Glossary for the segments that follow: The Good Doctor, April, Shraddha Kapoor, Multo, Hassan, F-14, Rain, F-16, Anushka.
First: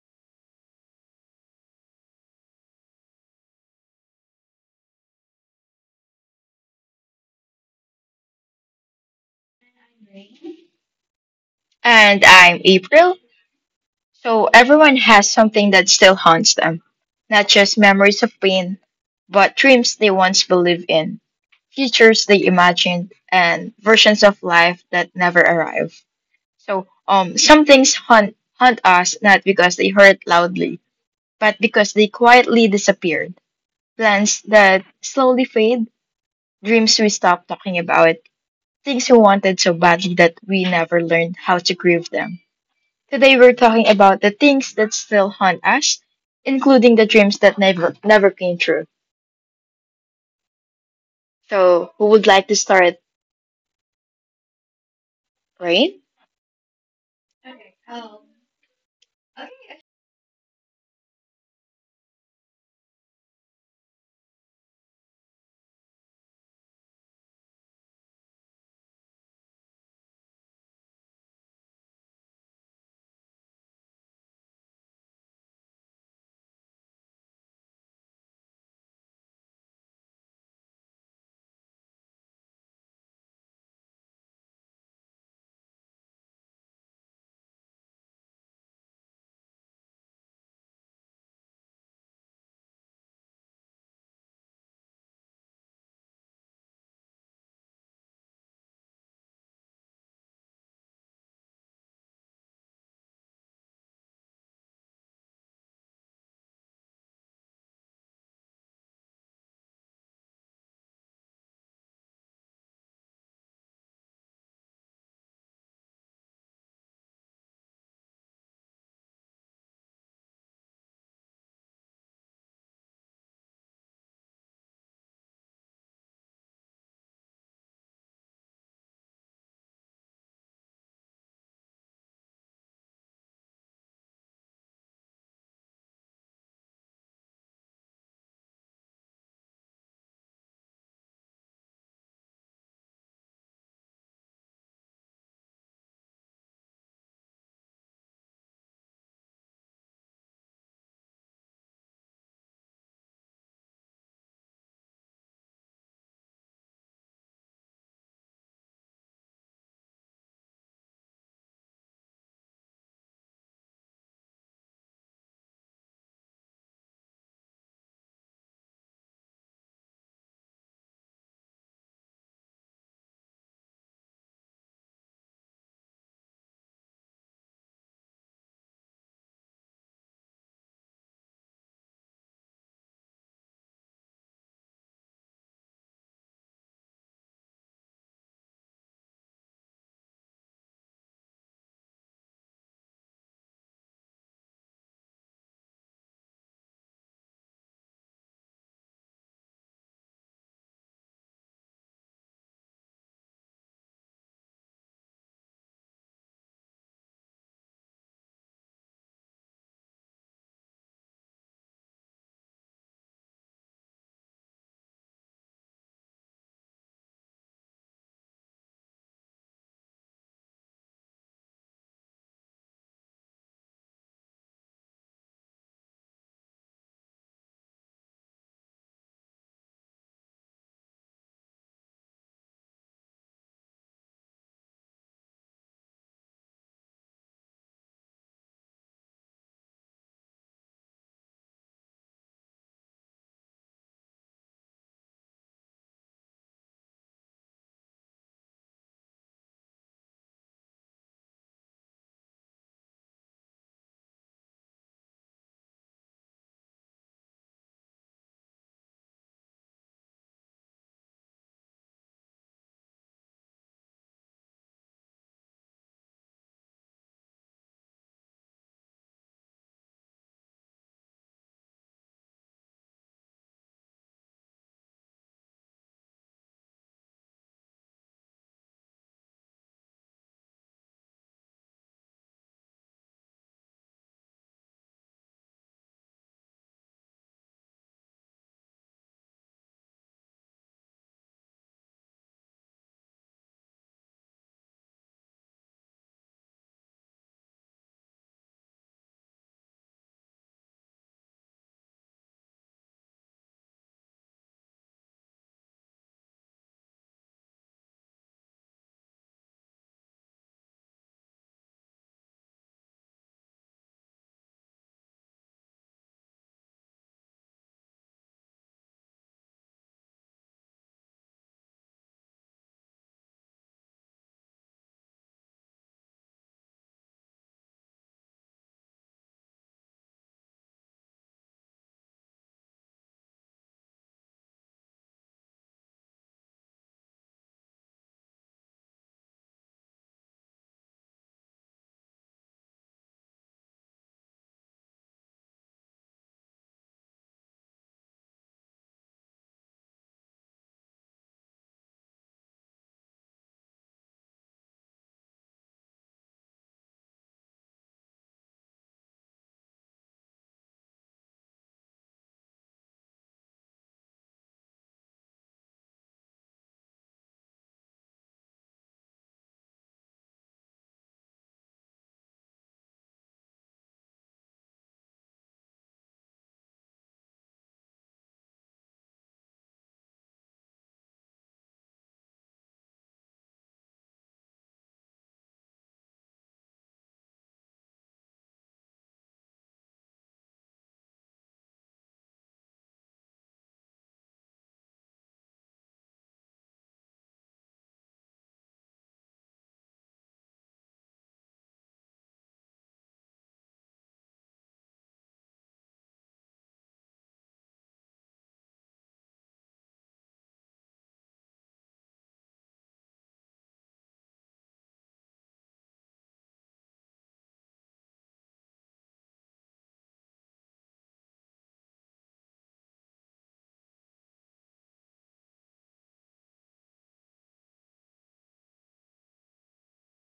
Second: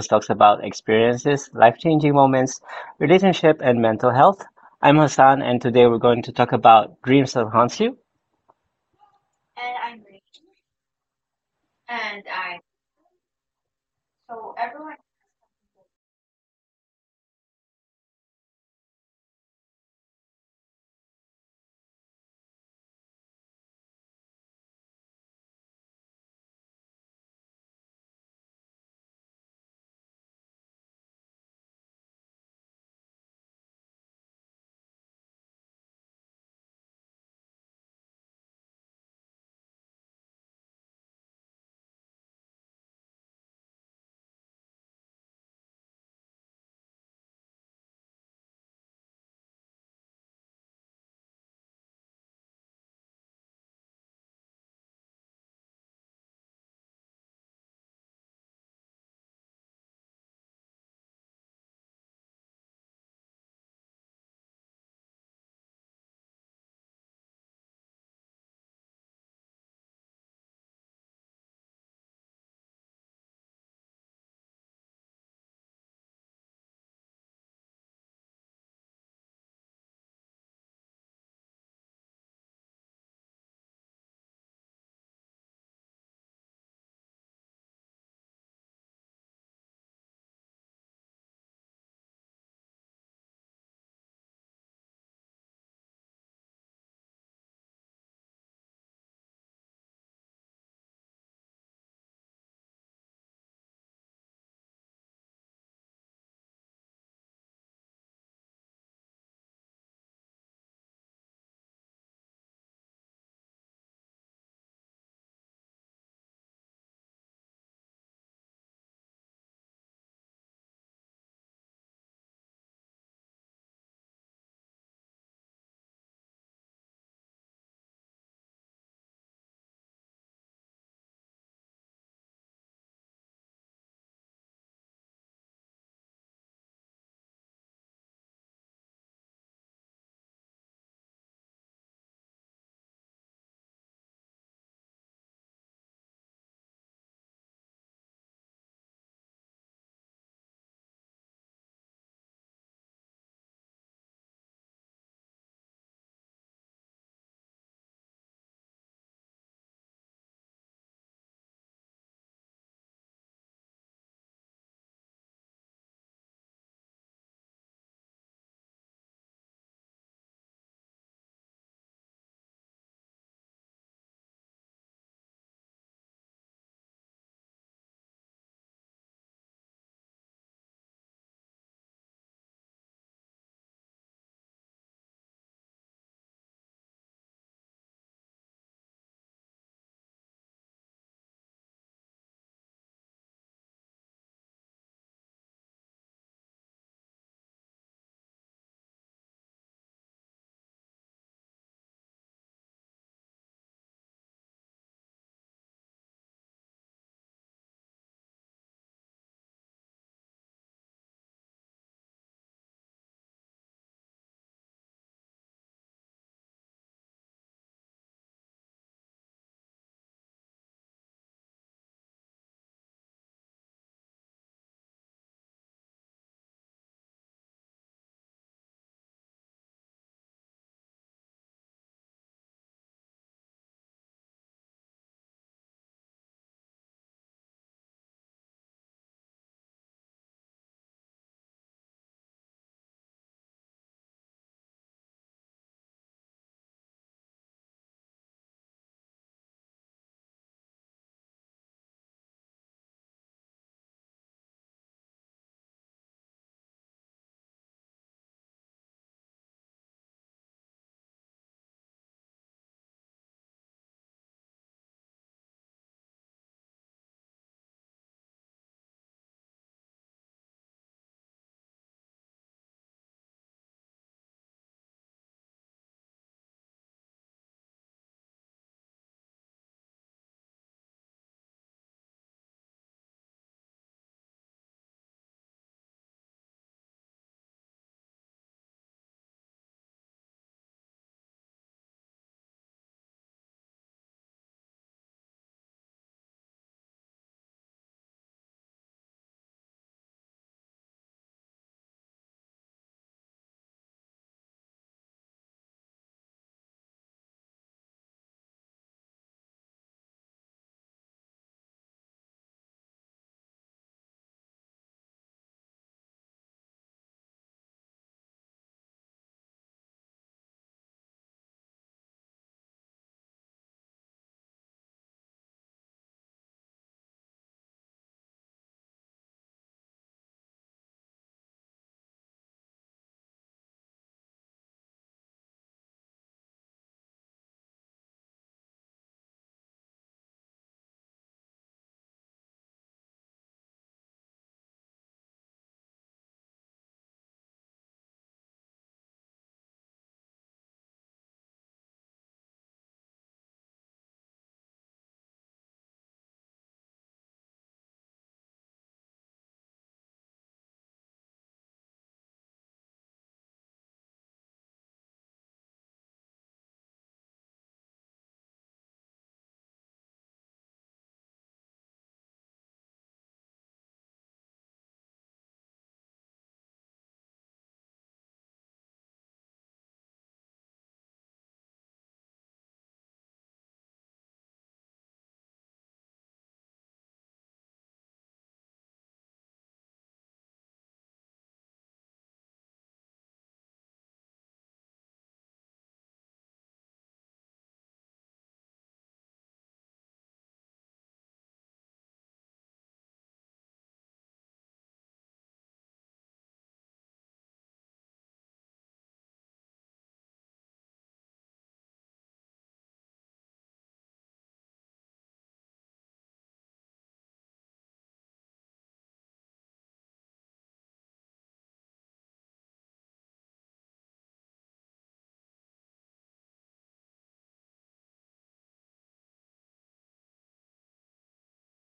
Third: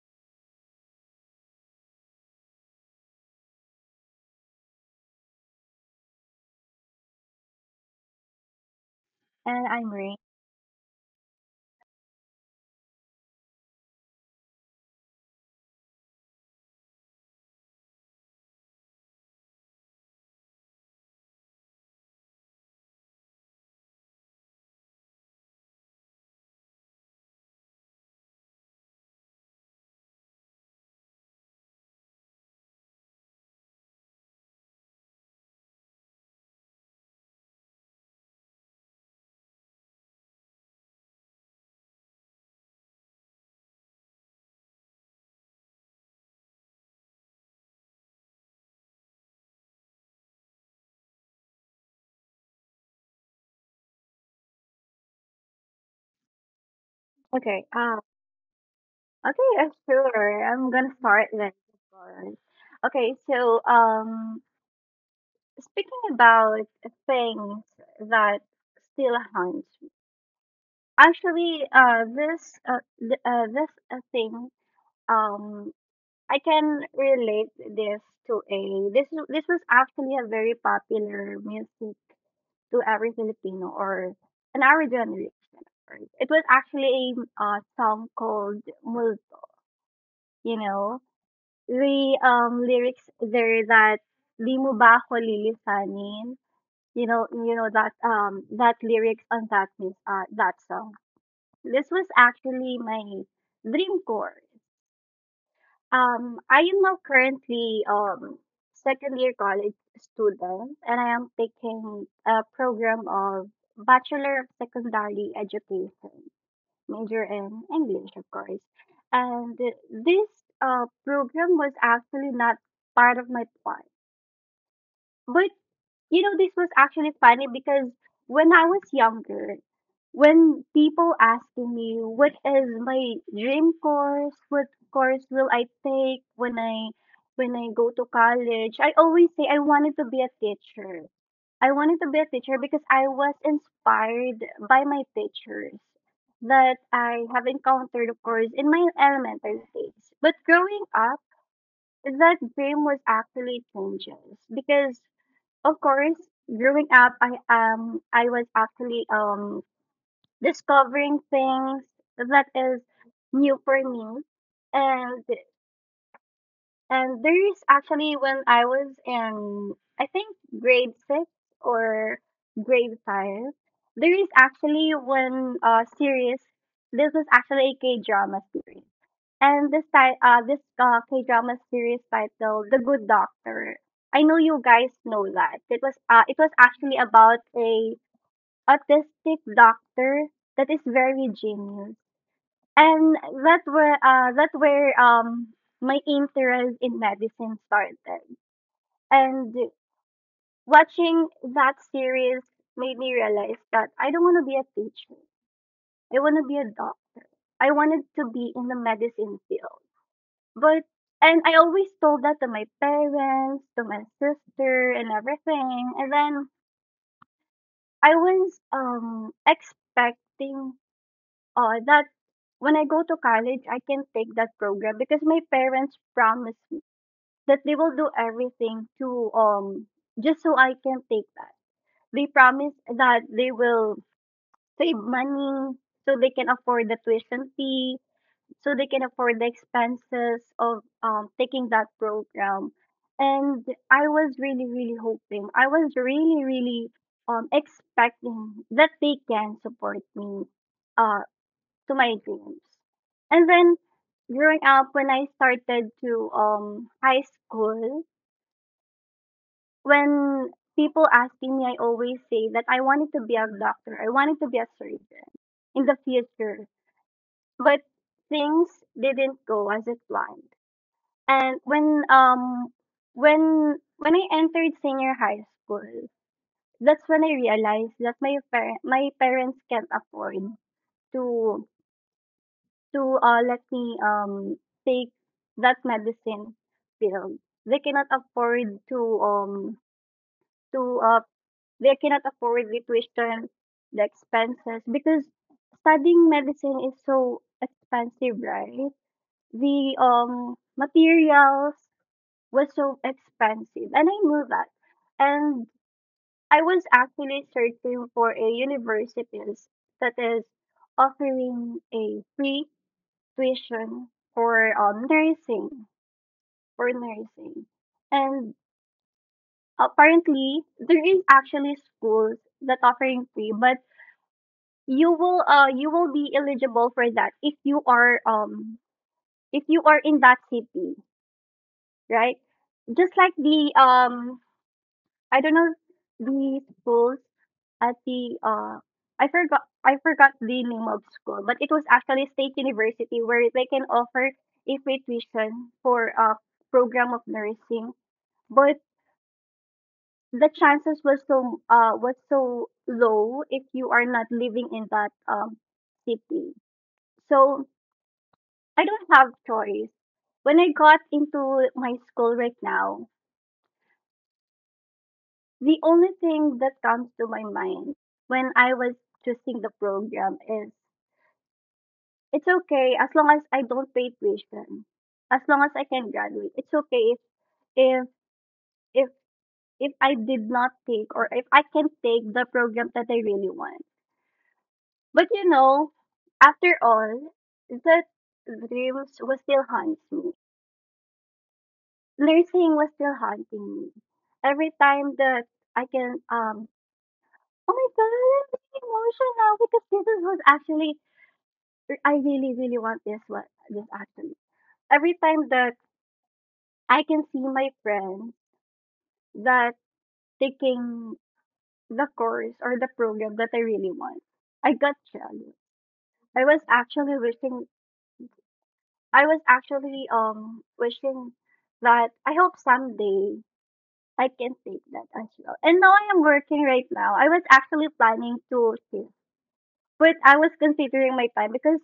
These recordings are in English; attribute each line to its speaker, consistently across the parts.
Speaker 1: talks about experiences, life changing moments, relationship, and mental health. I'm Hassan, and today we're going to talk about dreams that haunt you.
Speaker 2: And I'm Rain.
Speaker 3: And I'm April. So everyone has something that still haunts them, not just memories of pain, but dreams they once believed in, futures they imagined, and versions of life that never arrive. So some things haunt us not because they hurt loudly, but because they quietly disappeared. Plans that slowly fade, dreams we stop talking about, things we wanted so badly that we never learned how to grieve them. Today we're talking about the things that still haunt us, including the dreams that never came true. So, who would like to start,
Speaker 2: Okay.
Speaker 3: Rain?
Speaker 2: Um. Okay. Sure. I'm gonna start then. Of course. Okay. So, um, Speaking about things that still haunt me. Actually, this, th- this thing, um, I can relate this to a this this was actually a very popular music to every Filipino or an our generation. It was actually a song called Multo. You know. The lyrics there that di mo ba ako lilisanin? You know that that lyrics on that song. This was actually my dream course. I am now currently second year college student, and I am taking a program of Bachelor of Secondary Education major in English, of course. And this program was actually not part of my plan. But you know, this was actually funny because when I was younger, when people asking me what is my dream course, what course will I take when I go to college, I always say I wanted to be a teacher. I wanted to be a teacher because I was inspired by my teachers that I have encountered, of course, in my elementary days. But growing up, that dream was actually changes because of course, growing up, I was actually discovering things that is new for me, and and there's actually when I was in, I think grade six or grade five, there is actually one series. This is actually a K-drama series, and this K-drama series titled The Good Doctor. I know you guys know that. It was actually about a autistic doctor that is very genius and that where my interest in medicine started. And watching that series made me realize that I don't want to be a teacher. I want to be a doc. I wanted to be in the medicine field. But and I always told that to my parents, to my sister and everything. And then I was expecting that when I go to college, I can take that program because my parents promised that they will do everything to just so I can take that. They promise that they will save money so they can afford the tuition fee, so they can afford the expenses of taking that program. And I was really, really hoping. I was really, really expecting that they can support me uh to my dreams. And then growing up when I started to high school, when people asking me, I always say that I wanted to be a doctor. I wanted to be a surgeon in the future, but things didn't go as it planned. And when I entered senior high school, that's when I realized that my parents can't afford to to let me take that medicine field. They cannot afford to um to uh they cannot afford it to withstand the expenses because studying medicine is so expensive, right? The materials was so expensive, and I knew that. And I was actually searching for a universities that is offering a free tuition for nursing, and apparently there is actually schools that offering free, but you will be eligible for that if you are in that city, right, just like the I don't know, the schools at the I forgot, I forgot the name of school, but it was actually a state university where they can offer a free tuition for a program of nursing, but the chances was was so low if you are not living in that city. So I don't have choice. When I got into my school right now, the only thing that comes to my mind when I was choosing the program is it's okay as long as I don't pay tuition. As long as I can graduate. It's okay if if, if I did not take or if I can take the program that I really want. But you know, after all, that dreams will still haunt me. Nursing was still haunting me. Every time that I can, oh my god, I'm being emotional because this is what actually I really, really want this one. This actually. Every time that I can see my friends that taking the course or the program that I really want, I got jealous. I was actually wishing. I was actually wishing that I hope someday I can take that as well. And now I am working right now. I was actually planning to shift, but I was considering my time because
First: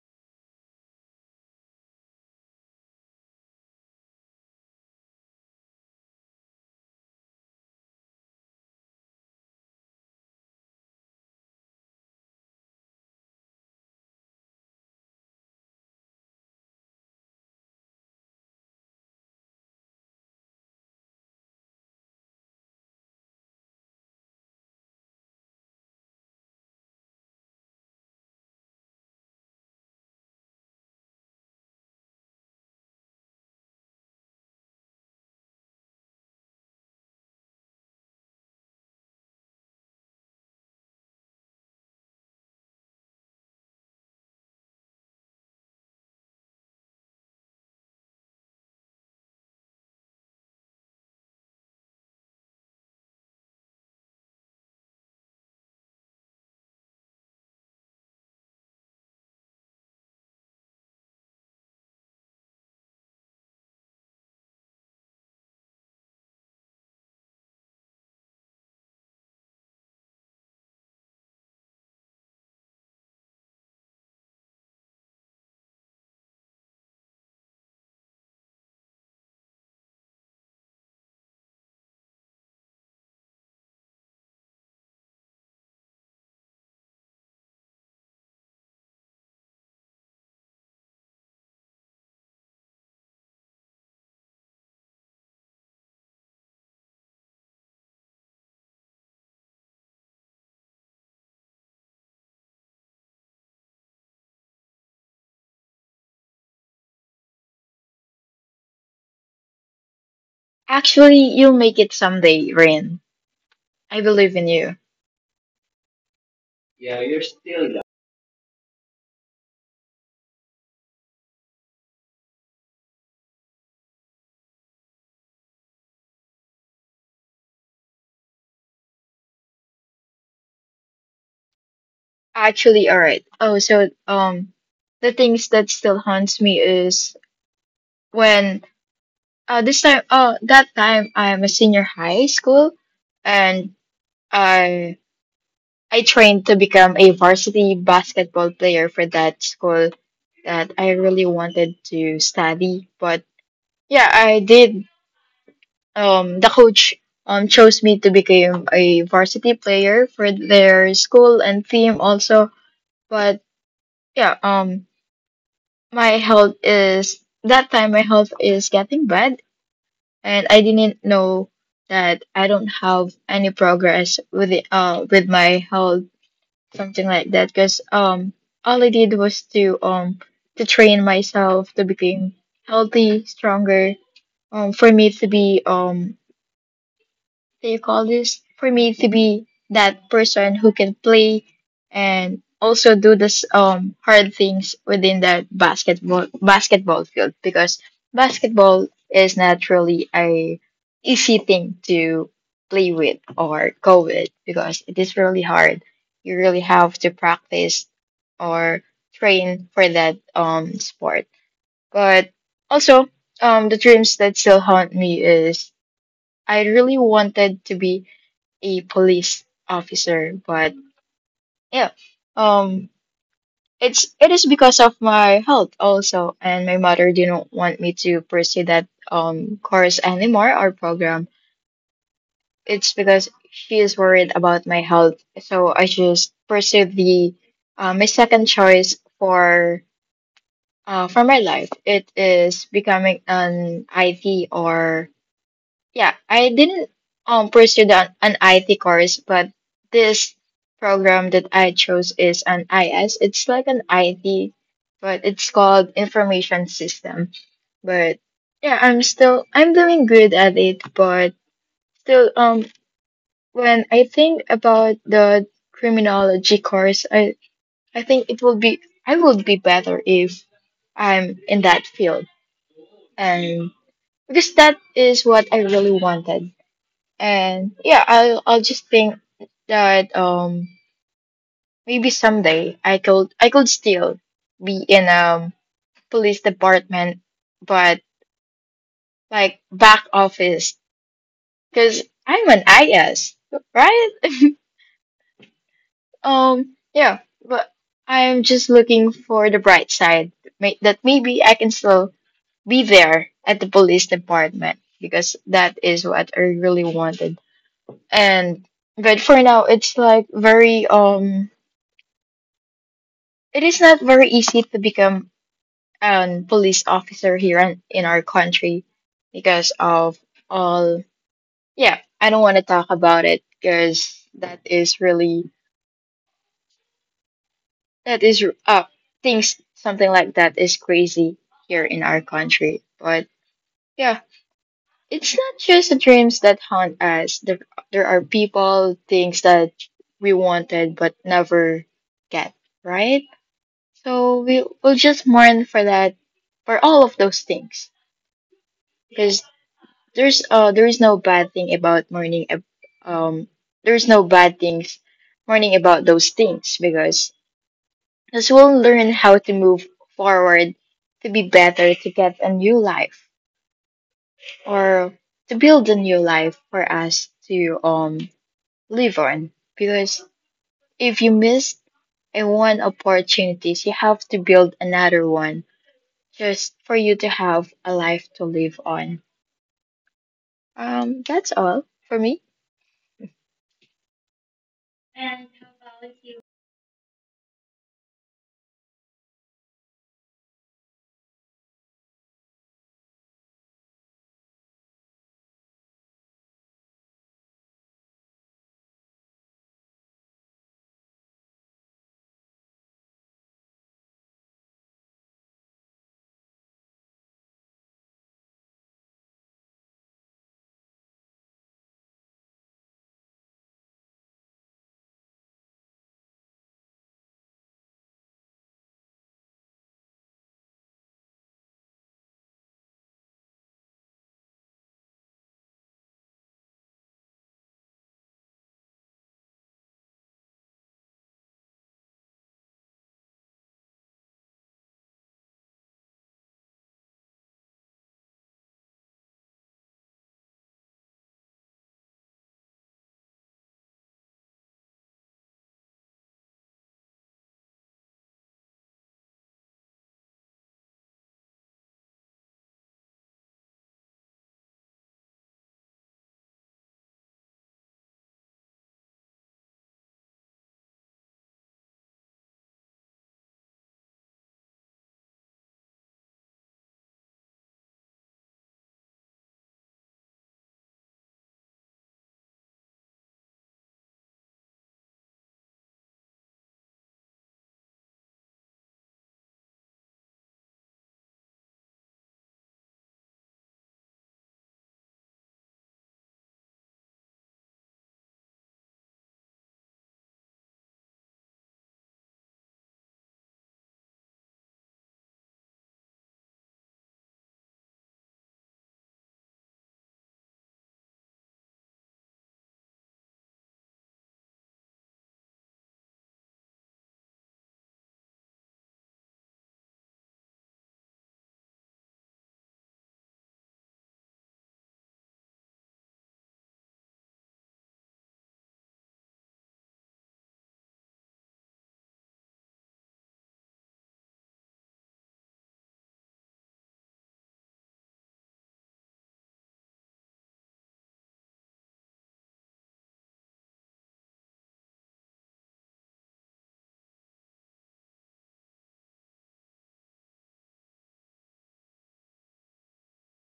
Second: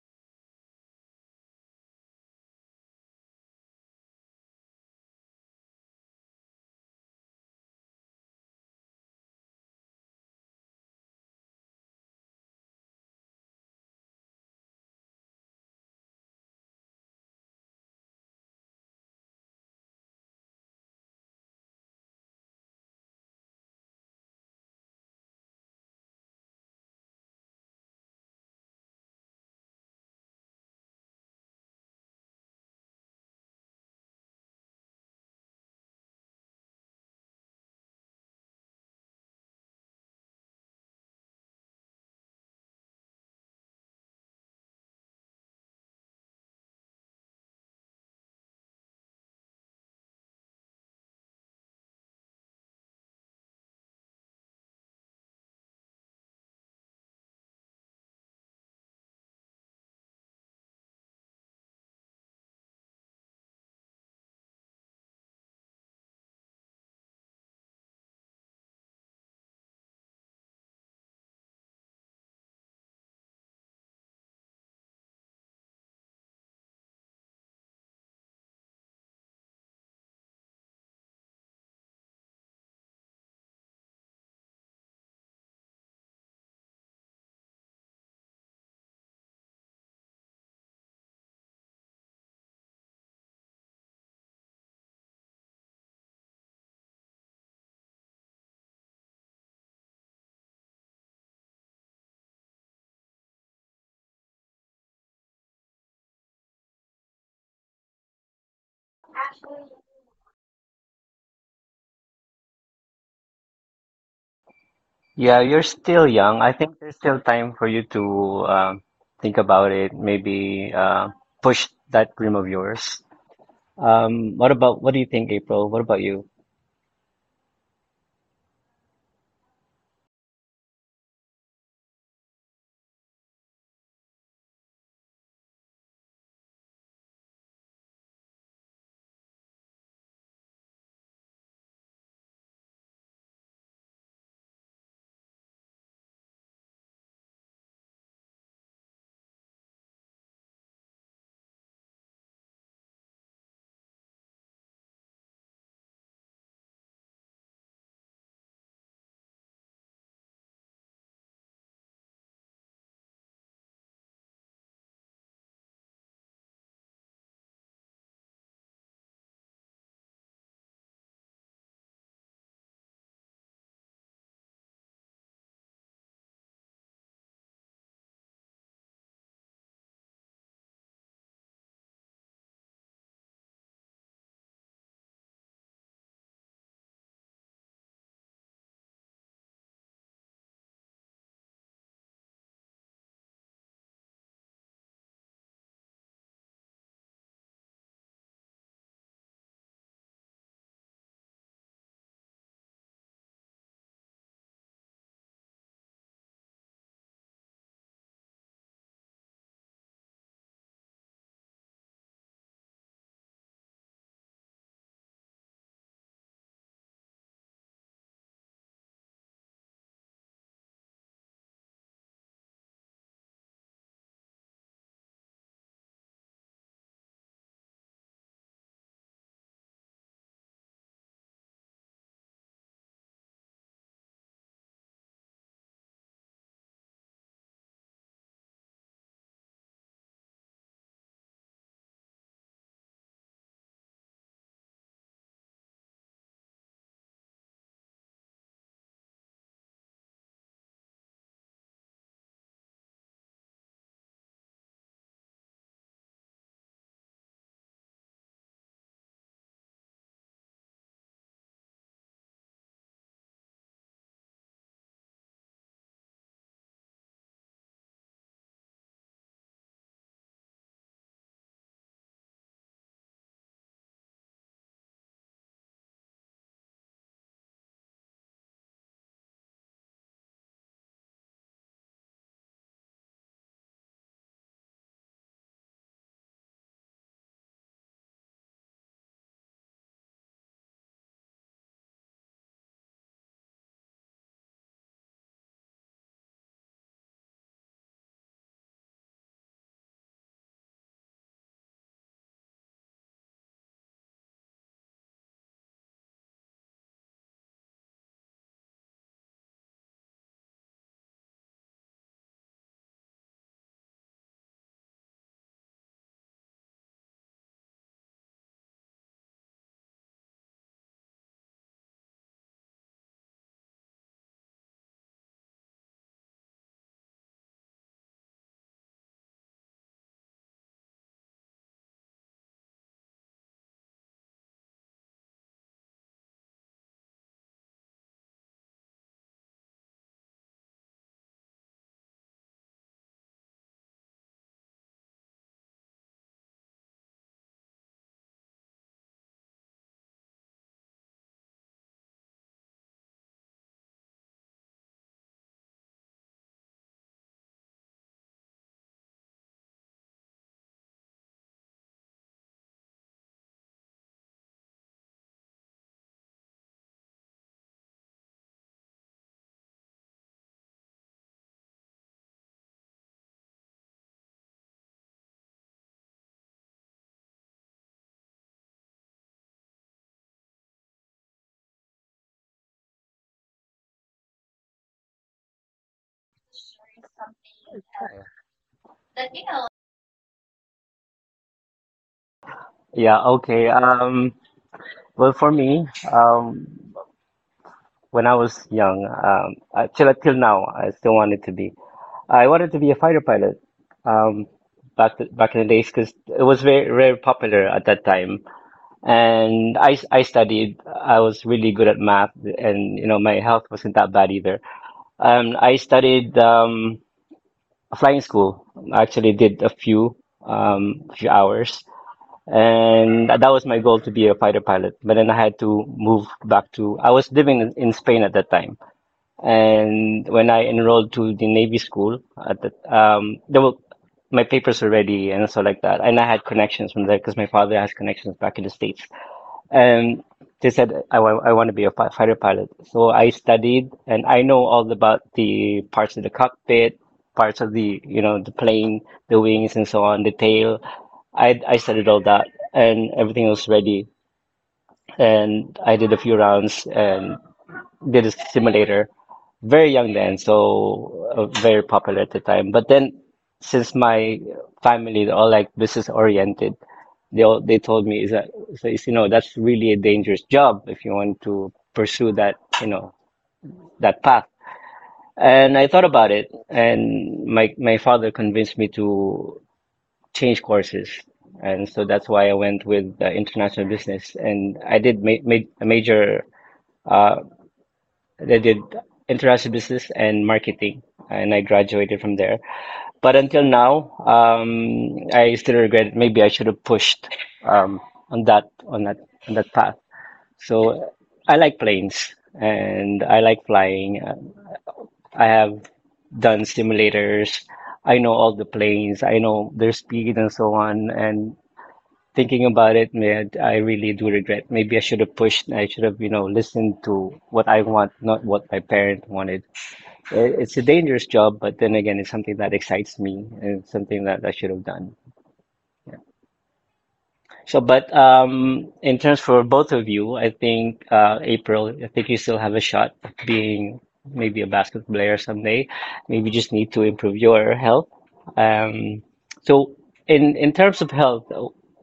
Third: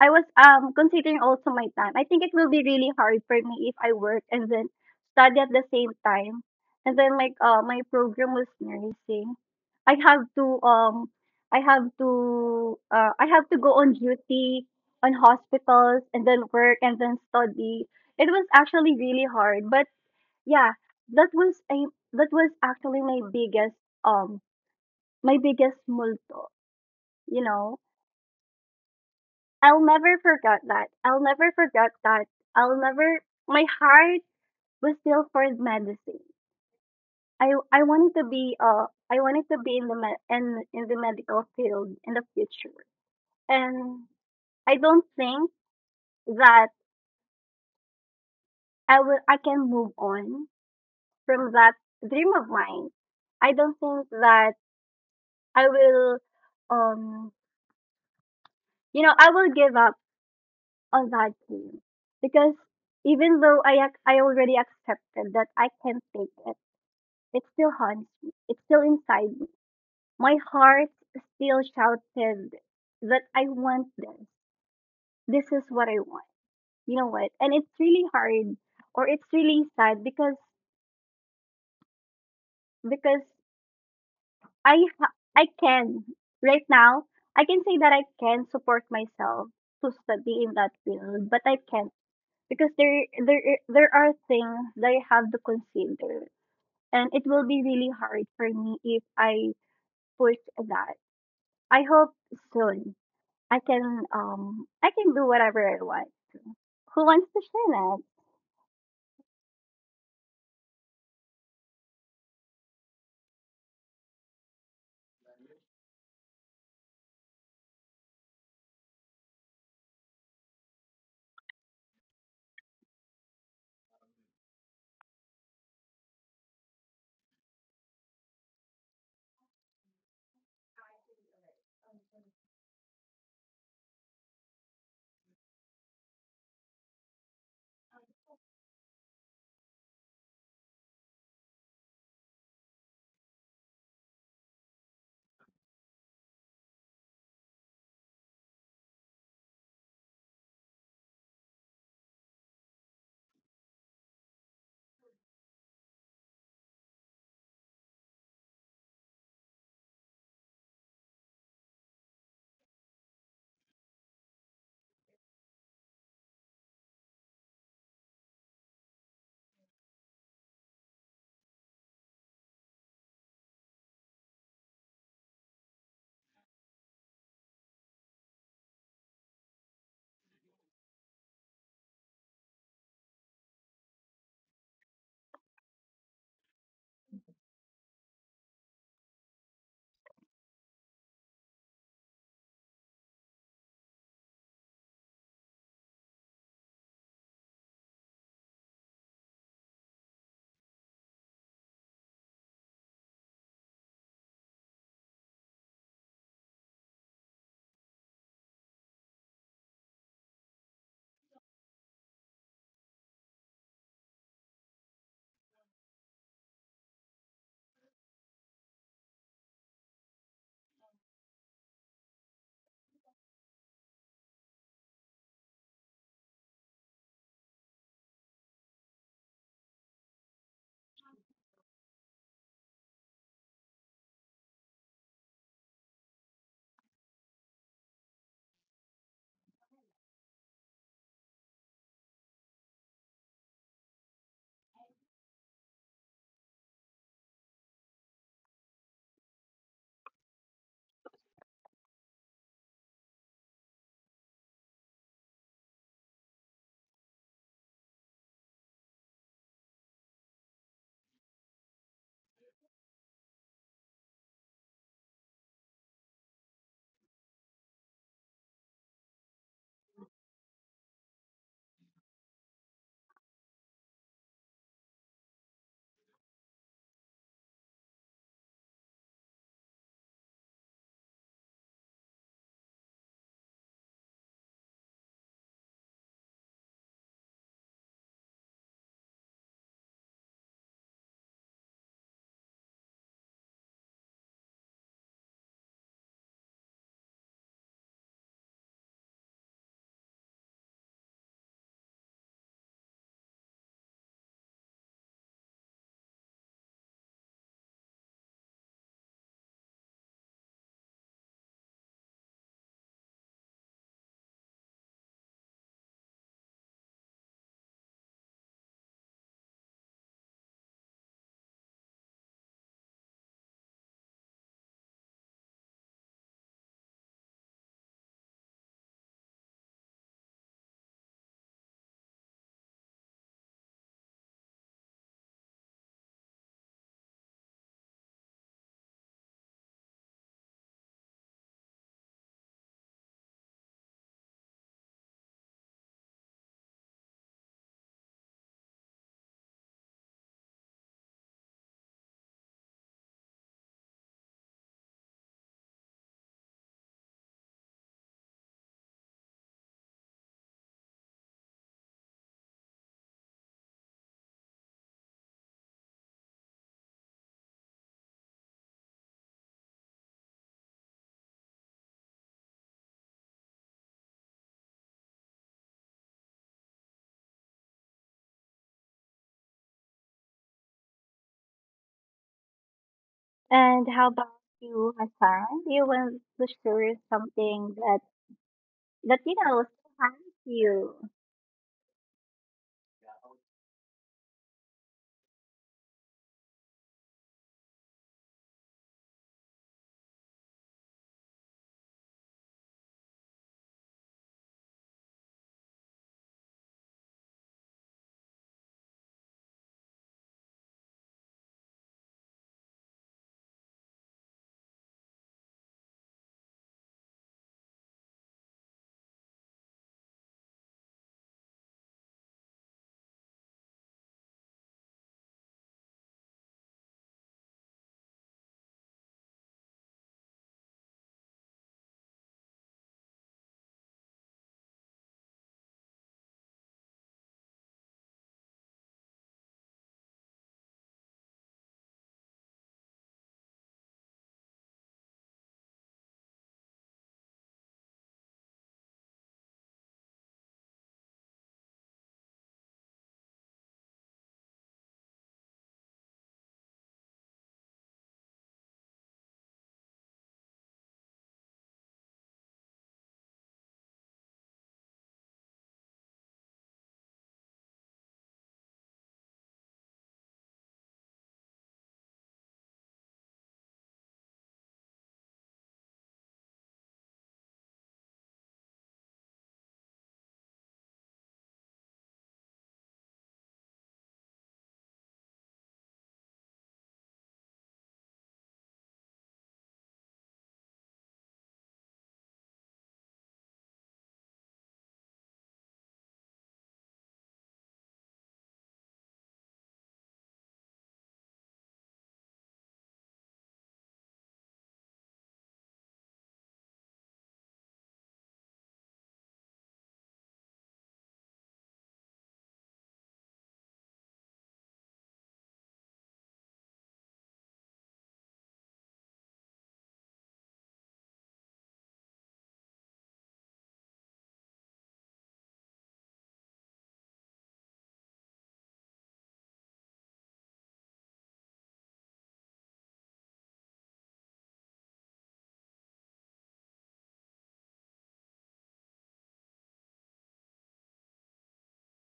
Speaker 2: I was considering also my time. I think it will be really hard for me if I work and then study at the same time. And then like my program was nursing. I have to um I have to go on duty on hospitals and then work and then study. It was actually really hard, but yeah, that was a that was actually um my biggest multo, you know. I'll never forget that. I'll never forget that. I'll never, my heart was still for medicine. I wanted to be I wanted to be in the med in the medical field in the future. And I don't think that I can move on from that dream of mine. I don't think that I will um you know, I will give up on that dream because even though I already accepted that I can't take it, it still haunts me. It's still inside me. My heart still shouted that I want this. This is what I want. You know what? And it's really hard or it's really sad because I can right now, I can say that I can support myself to study in that field, but I can't because there are things that I have to consider, and it will be really hard for me if I push that. I hope soon I can do whatever I want. Who wants to share that?
Speaker 3: Actually, you'll make it someday, Rain. I believe in you.
Speaker 1: Yeah, you're still young. I think there's still time for you to think about it, maybe push that dream of yours. What about, what do you think, April? What about you?
Speaker 3: Actually, all right. The things that still haunts me is when this time that time I'm a senior high school, and I I trained to become a varsity basketball player for that school that I really wanted to study. But yeah, I did. The coach chose me to become a varsity player for their school and team also. But yeah, um, my health is that time my health is getting bad, and I didn't know that I don't have any progress with my health, something like that, because all I did was to train myself to become healthy, stronger, for me to be they call this for me to be that person who can play and also do this hard things within that basketball field, because basketball is naturally a easy thing to play with or go with because it is really hard. You really have to practice or train for that sport. But also, the dreams that still haunt me is I really wanted to be a police officer, but yeah, um, it is because of my health also, and my mother didn't want me to pursue that course anymore, or program. It's because she is worried about my health, so I just pursued the my second choice for my life. It is becoming an IT or. Yeah, I didn't pursue the, an IT course, but this program that I chose is an IS. It's like an IT, but it's called Information System. But yeah, I'm doing good at it, but still when I think about the criminology course, I think it will be, I would be better if I'm in that field. And because that is what I really wanted. And yeah, I'll just think that maybe someday I could still be in police department, but like back office because I'm an IS, right? Yeah, but I'm just looking for the bright side, that maybe I can still be there at the police department because that is what I really wanted. And but for now, it's like very it is not very easy to become a police officer here in our country because of all. Yeah, I don't want to talk about it because that is really that is things something like that is crazy here in our country. But yeah, it's not just the dreams that haunt us. There are people, things that we wanted but never get, right? So we will just mourn for that, for all of those things. Because there is no bad thing about um there's no bad things mourning about those things, because as we'll learn how to move forward, to be better, to get a new life or to build a new life for us to live on. Because if you miss a one opportunities, you have to build another one just for you to have a life to live on. That's all for me.
Speaker 2: And how about you, Hassan? Do you want to share something that that you know has you?
Speaker 1: Yeah, okay. Well, for me, when I was young, till now, I still wanted to be. I wanted to be a fighter pilot, um, back in the days because it was very very popular at that time. And I studied. I was really good at math, and you know my health wasn't that bad either. I studied flying school. I actually did a um, few hours, and that was my goal to be a fighter pilot. But then I had to move back to. I was living in Spain at that time. And when I enrolled to the Navy school, at the, there were my papers were ready and so like that. And I had connections from there because my father has connections back in the States. And they said, I want to be a fighter pilot. So I studied and I know all about the parts of the cockpit, parts of the, you know, the plane, the wings and so on, the tail. I studied all that and everything was ready. And I did a few rounds and did a simulator very young then, so very popular at the time. But then, since my family they're all like business oriented, they told me is that so it's, that's really a dangerous job if you want to pursue that you know that path. And I thought about it, and my father convinced me to change courses, and so that's why I went with international business, and I did a major. Uh, I did international business and marketing, and I graduated from there. But until now, I still regret. Maybe I should have pushed um, on that on that on that path. So I like planes and I like flying. I have done simulators. I know all the planes. I know their speed and so on. And thinking about it, man, I really do regret. Maybe I should have pushed. I should have, listened to what I want, not what my parents wanted. It's a dangerous job, but then again, it's something that excites me and it's something that I should have done. So, but in terms for both of you, I think April, I think you still have a shot of being maybe a basket player someday. Maybe you just need to improve your health. Um, so, in terms of health,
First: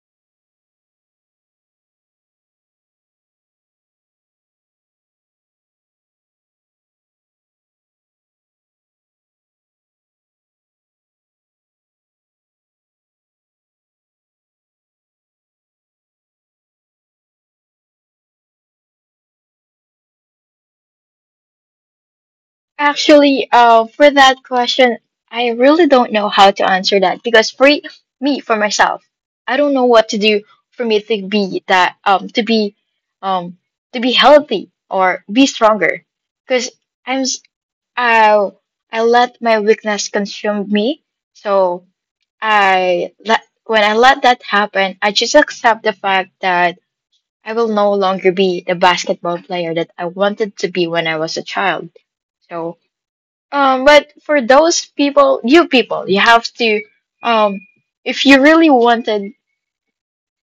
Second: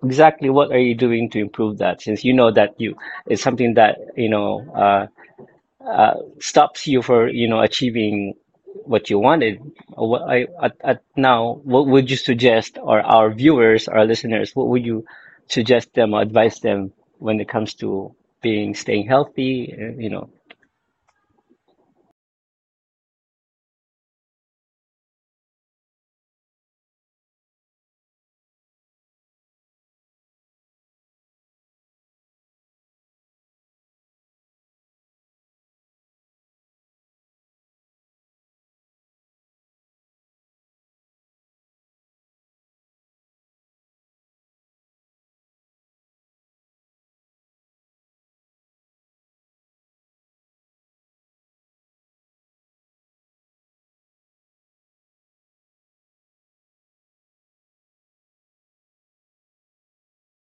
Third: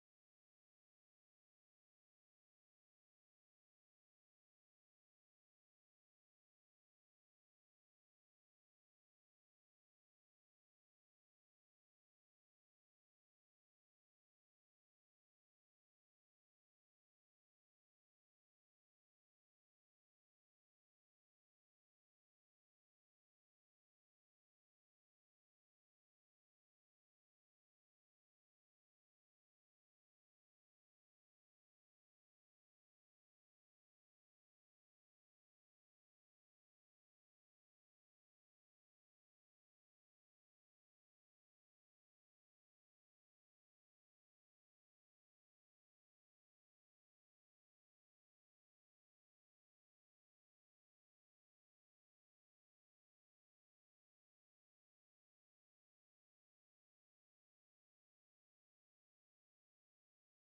Speaker 1: exactly what are you doing to improve that? Since you know that you it's something that you know. Uh, Stops you for achieving what you wanted. What I at now, what would you suggest, or our viewers, our listeners, what would you suggest them or advise them when it comes to being staying healthy? You know,
Speaker 3: Actually, for that question, I really don't know how to answer that because me, for myself, I don't know what to do for me to be that um to be healthy or be stronger because I'm s- I I let my weakness consume me, so I let when I let that happen, I just accept the fact that I will no longer be the basketball player that I wanted to be when I was a child. So but for those people, you have to, um, if you really wanted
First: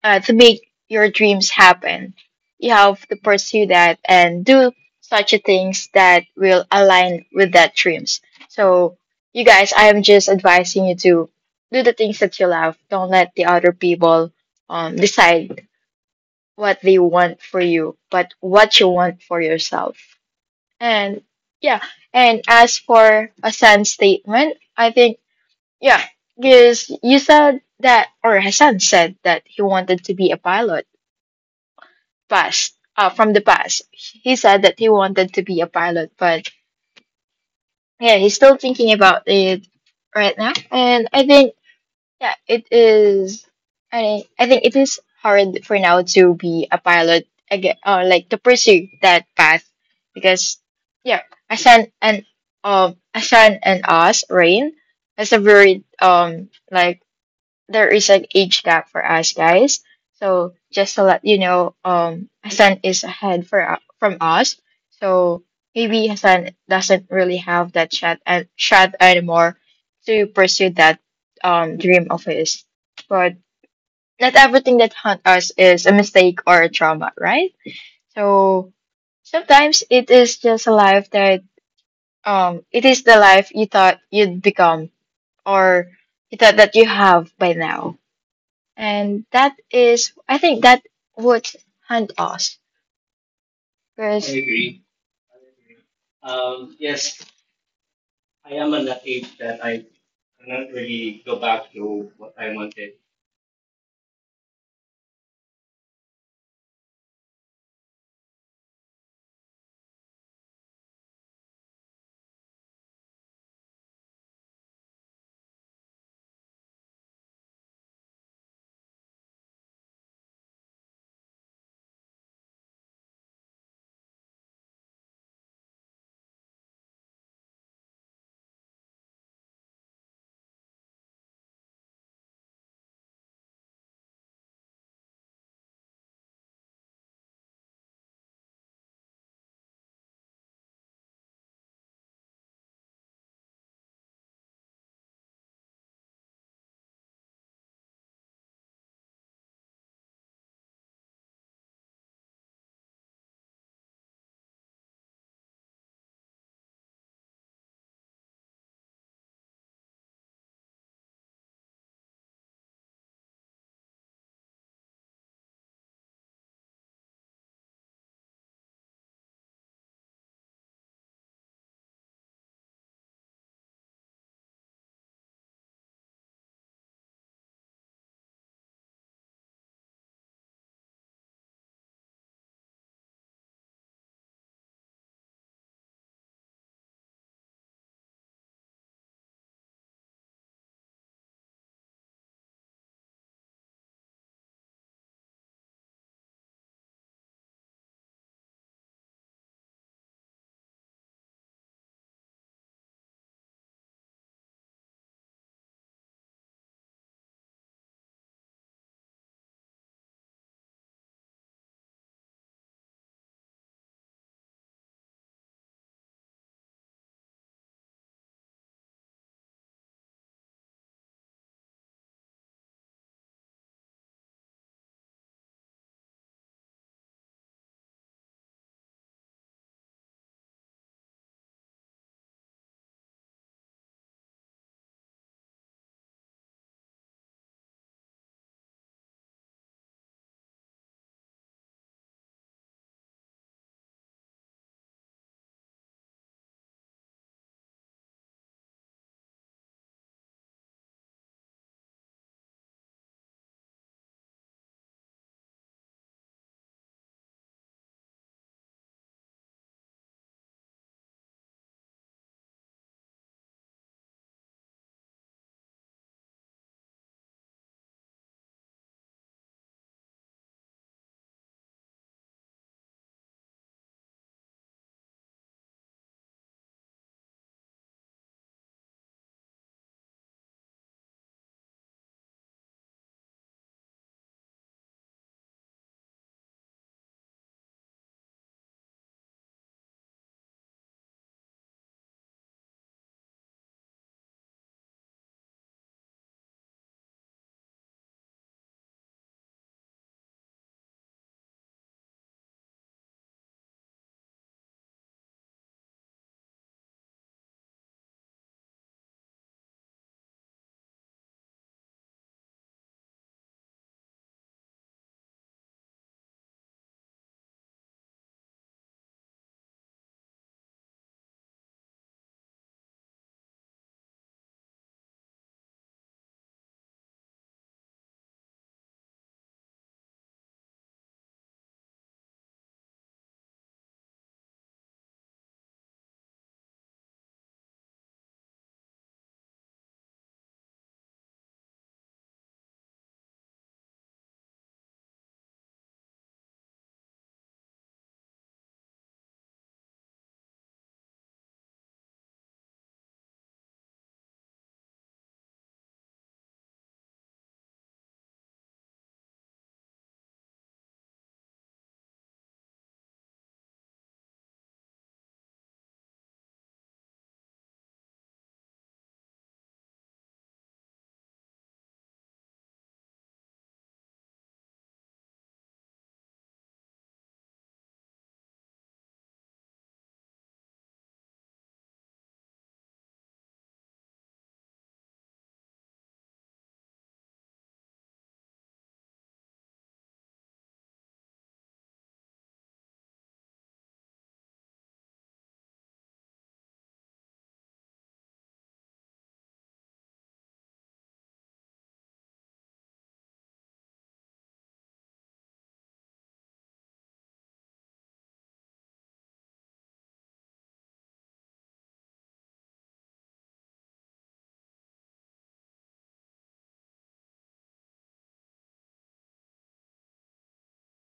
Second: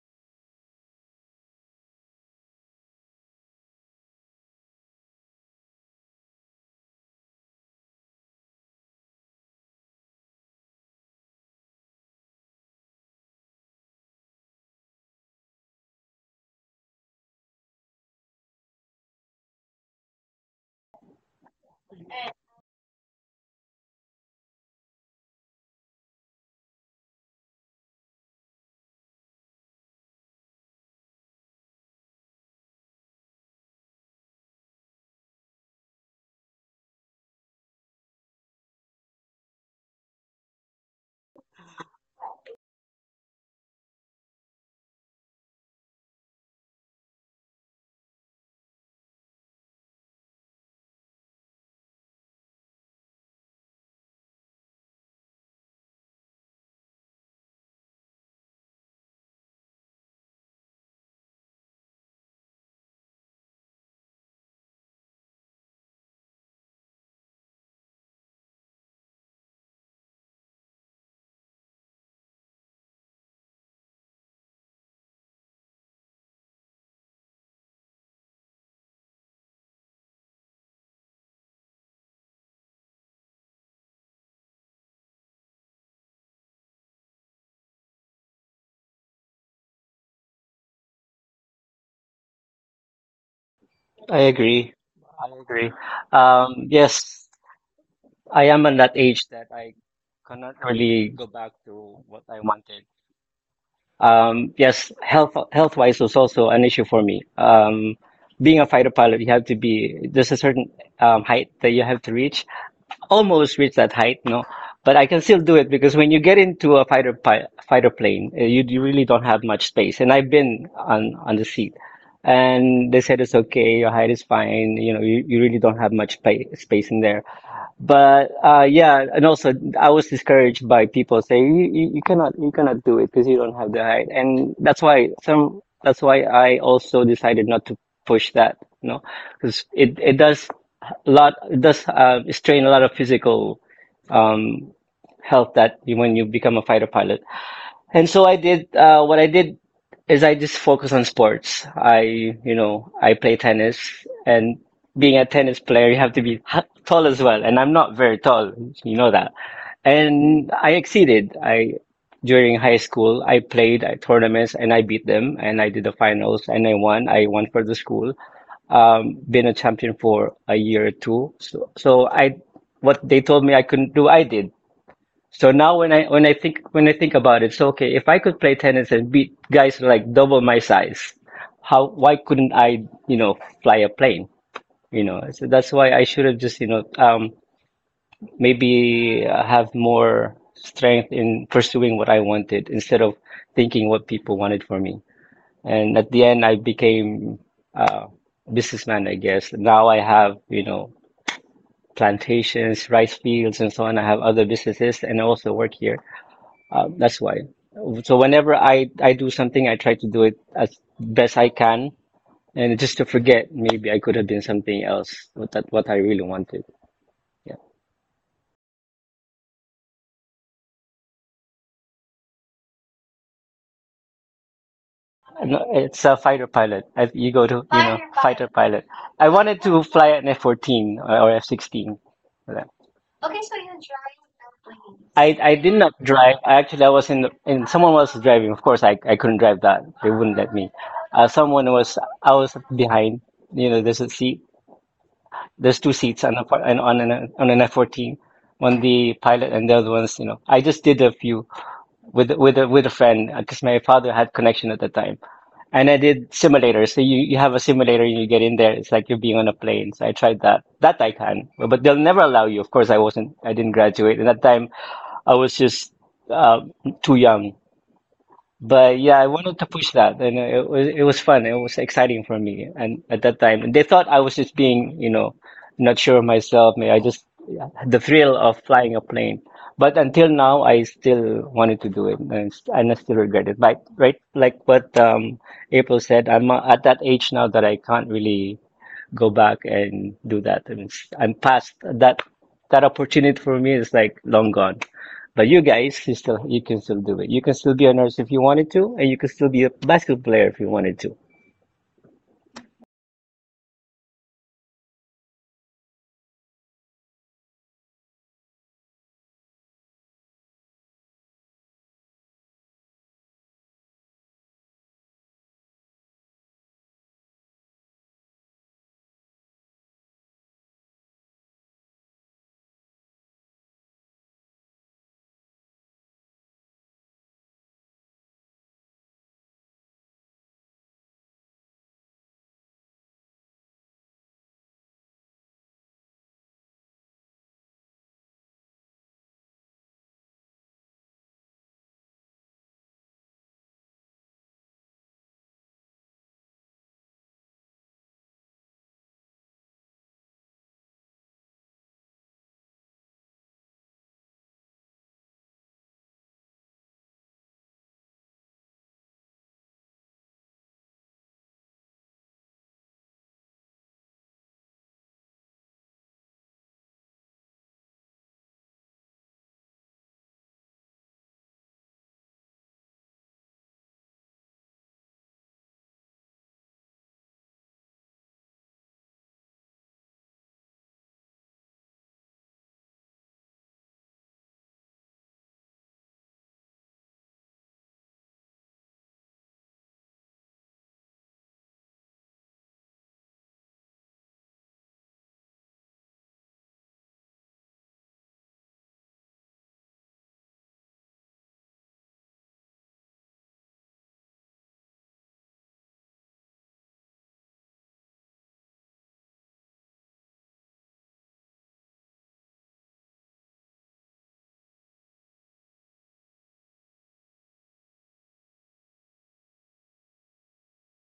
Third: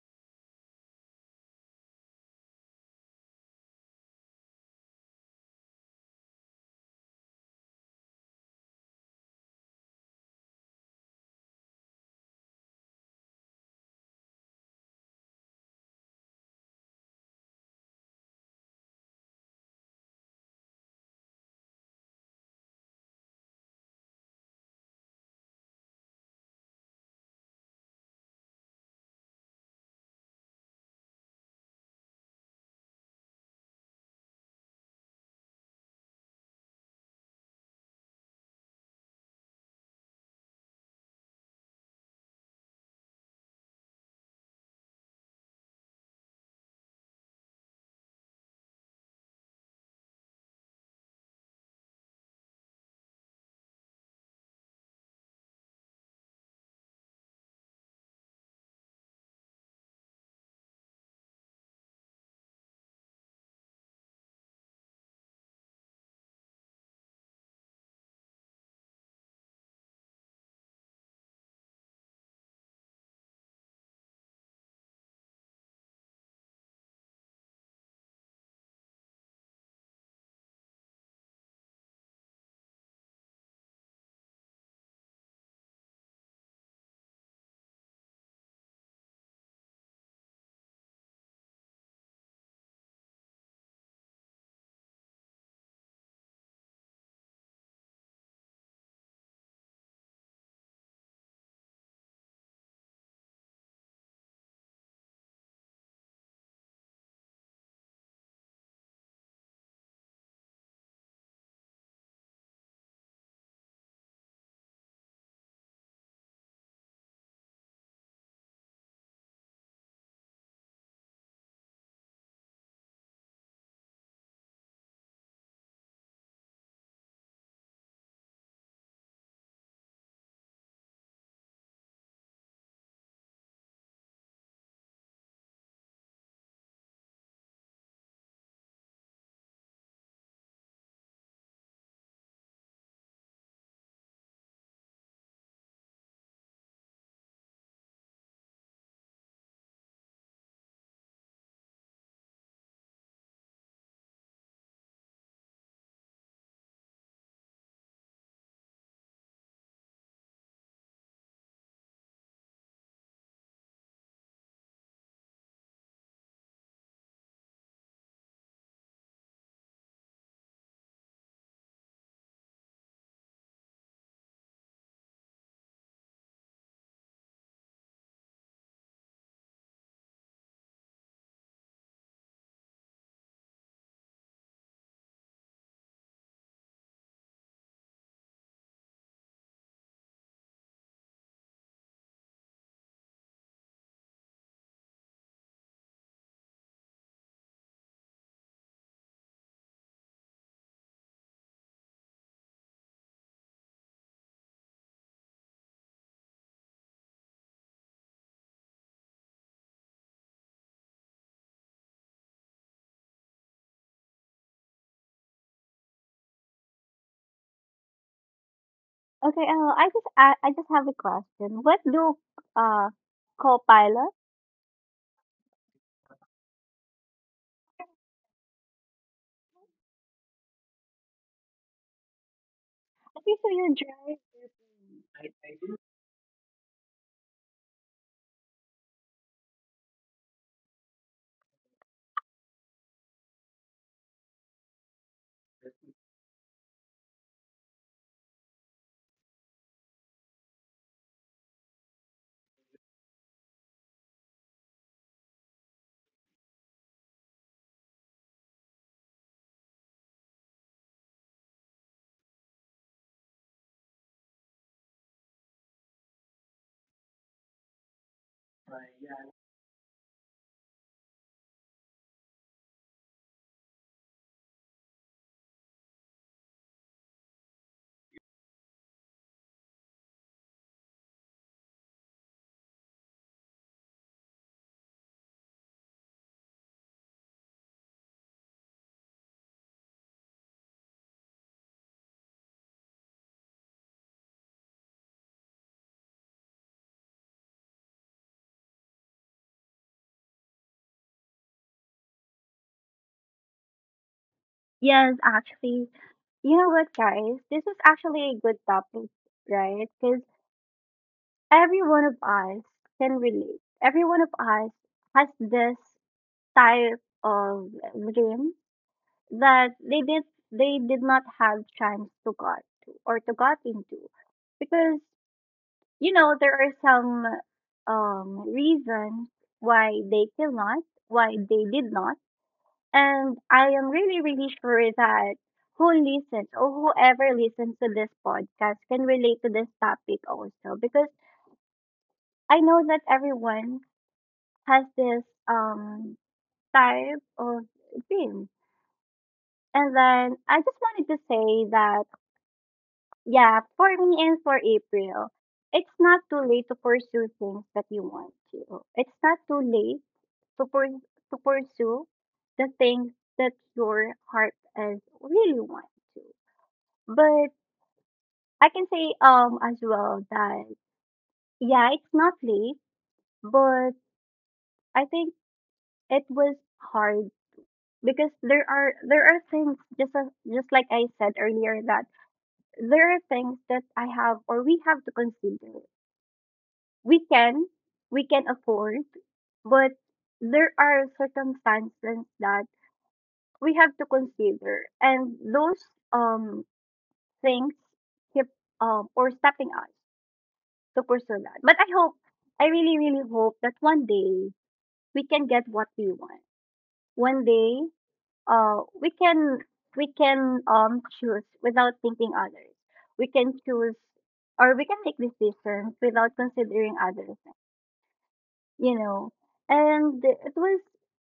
Speaker 3: to make your dreams happen, you have to pursue that and do such a things that will align with that dreams. So, you guys, I am just advising you to do the things that you love. Don't let the other people decide what they want for you, but what you want for yourself. And yeah, and as for Hassan's statement, I think, yeah, because you said that, or Hassan said that he wanted to be a pilot past, from the past. He said that he wanted to be a pilot, but yeah, he's still thinking about it right now. And I think, yeah, it is. I think it is hard for now to be a pilot again, or like to pursue that path, because yeah, Asan and Asan and us, Rain, has a very like there is an age gap for us guys. So just to let you know, Hassan is ahead from us. So maybe Hassan doesn't really have that shot anymore to pursue that dream of his. But not everything that haunt us is a mistake or a trauma, right? So sometimes it is just a life that it is the life you thought you'd become, or you thought that you have by now, and that is, I think that would hunt us.
Speaker 1: I agree.
Speaker 3: I
Speaker 1: I agree. Yes, I am at that age that I cannot really go back to what I wanted. Yes, health wise was also an issue for me. Being a fighter pilot, you have to be there's a certain height that you have to reach. Almost reach that height, no, but I can still do it because when you get into a fighter plane, you really don't have much space. And I've been on the seat, and they said it's okay, your height is fine. You know, you really don't have much pa space in there. But yeah, and also I was discouraged by people saying you cannot you cannot do it because you don't have the height, and that's why some that's why I also decided not to push that, because it does a lot it does strain a lot of physical um, health that you, when you become a fighter pilot. And so I did, what I did is I just focus on sports. I play tennis and being a tennis player, you have to be tall as well. And I'm not very tall, you know that. And I exceeded. During high school, I played at tournaments and I beat them and I did the finals and I won. I won for the school. Been a champion for a year or two. So what they told me I couldn't do, I did. So now when I think about it, so okay, if I could play tennis and beat guys like double my size, how why couldn't I, you know, fly a plane? So that's why I should have just, you know, maybe have more strength in pursuing what I wanted instead of thinking what people wanted for me. And at the end, I became uh, businessman, I guess. Now I have, plantations, rice fields, and so on. I have other businesses, and I also work here. That's why. So whenever I do something, I try to do it as best I can, and just to forget maybe I could have been something else. What I really wanted. Yeah,
Speaker 2: Okay, I just have a question. What do uh co-pilot?
Speaker 1: no, it's a fighter pilot. I, you go to you know fighter pilot. Fighter pilot. I wanted to fly an F 14 or F 16. Yeah.
Speaker 2: Okay, so you're driving.
Speaker 1: I did not drive. I was in and someone was driving. Of course, I couldn't drive that. They wouldn't let me. Someone was I was behind. You know, there's a seat. There's two seats on an F-14, on the pilot, and the other ones. I just did a few with a friend because my father had connection at the time, and I did simulators. So you have a simulator and you get in there. It's like you're being on a plane. So I tried that. That I can, but they'll never allow you. Of course, I wasn't. I didn't graduate, and at that time I was just uh, too young, but yeah, I wanted to push that, and it was fun. It was exciting for me, and at that time, and they thought I was just being, not sure of myself. Maybe I just yeah, the thrill of flying a plane. But until now, I still wanted to do it, and I still regret it. But right, like what April said, I'm at that age now that I can't really go back and do that. And I'm past that opportunity for me is like long gone. But you guys, you can still do it. You can still be a nurse if you wanted to, and you can still be a basketball player if you wanted to.
Speaker 2: Yes, actually. You know what, guys? This is actually a good topic, right? Because every one of us can relate. Every one of us has this type of dream that they did not have chance to got to or to got into. Because, you know, there are some reasons why they cannot, why they did not. And I am really, really sure that who listens or whoever listens to this podcast can relate to this topic also because I know that everyone has this um type of dream. And then I just wanted to say that yeah, for me and for April, it's not too late to pursue things that you want to. It's not too late to pur- to pursue the things that your heart is really want to. But I can say as well that yeah, it's not late, but I think it was hard because there are things just as, just like I said earlier that there are things that I have or we have to consider. We can we can afford, but there are circumstances that we have to consider, and those um things keep or stopping us to pursue that. But I hope, I really, really hope that one day we can get what we want. One day, we can choose without thinking others. We can choose or we can make decisions without considering others. You know, and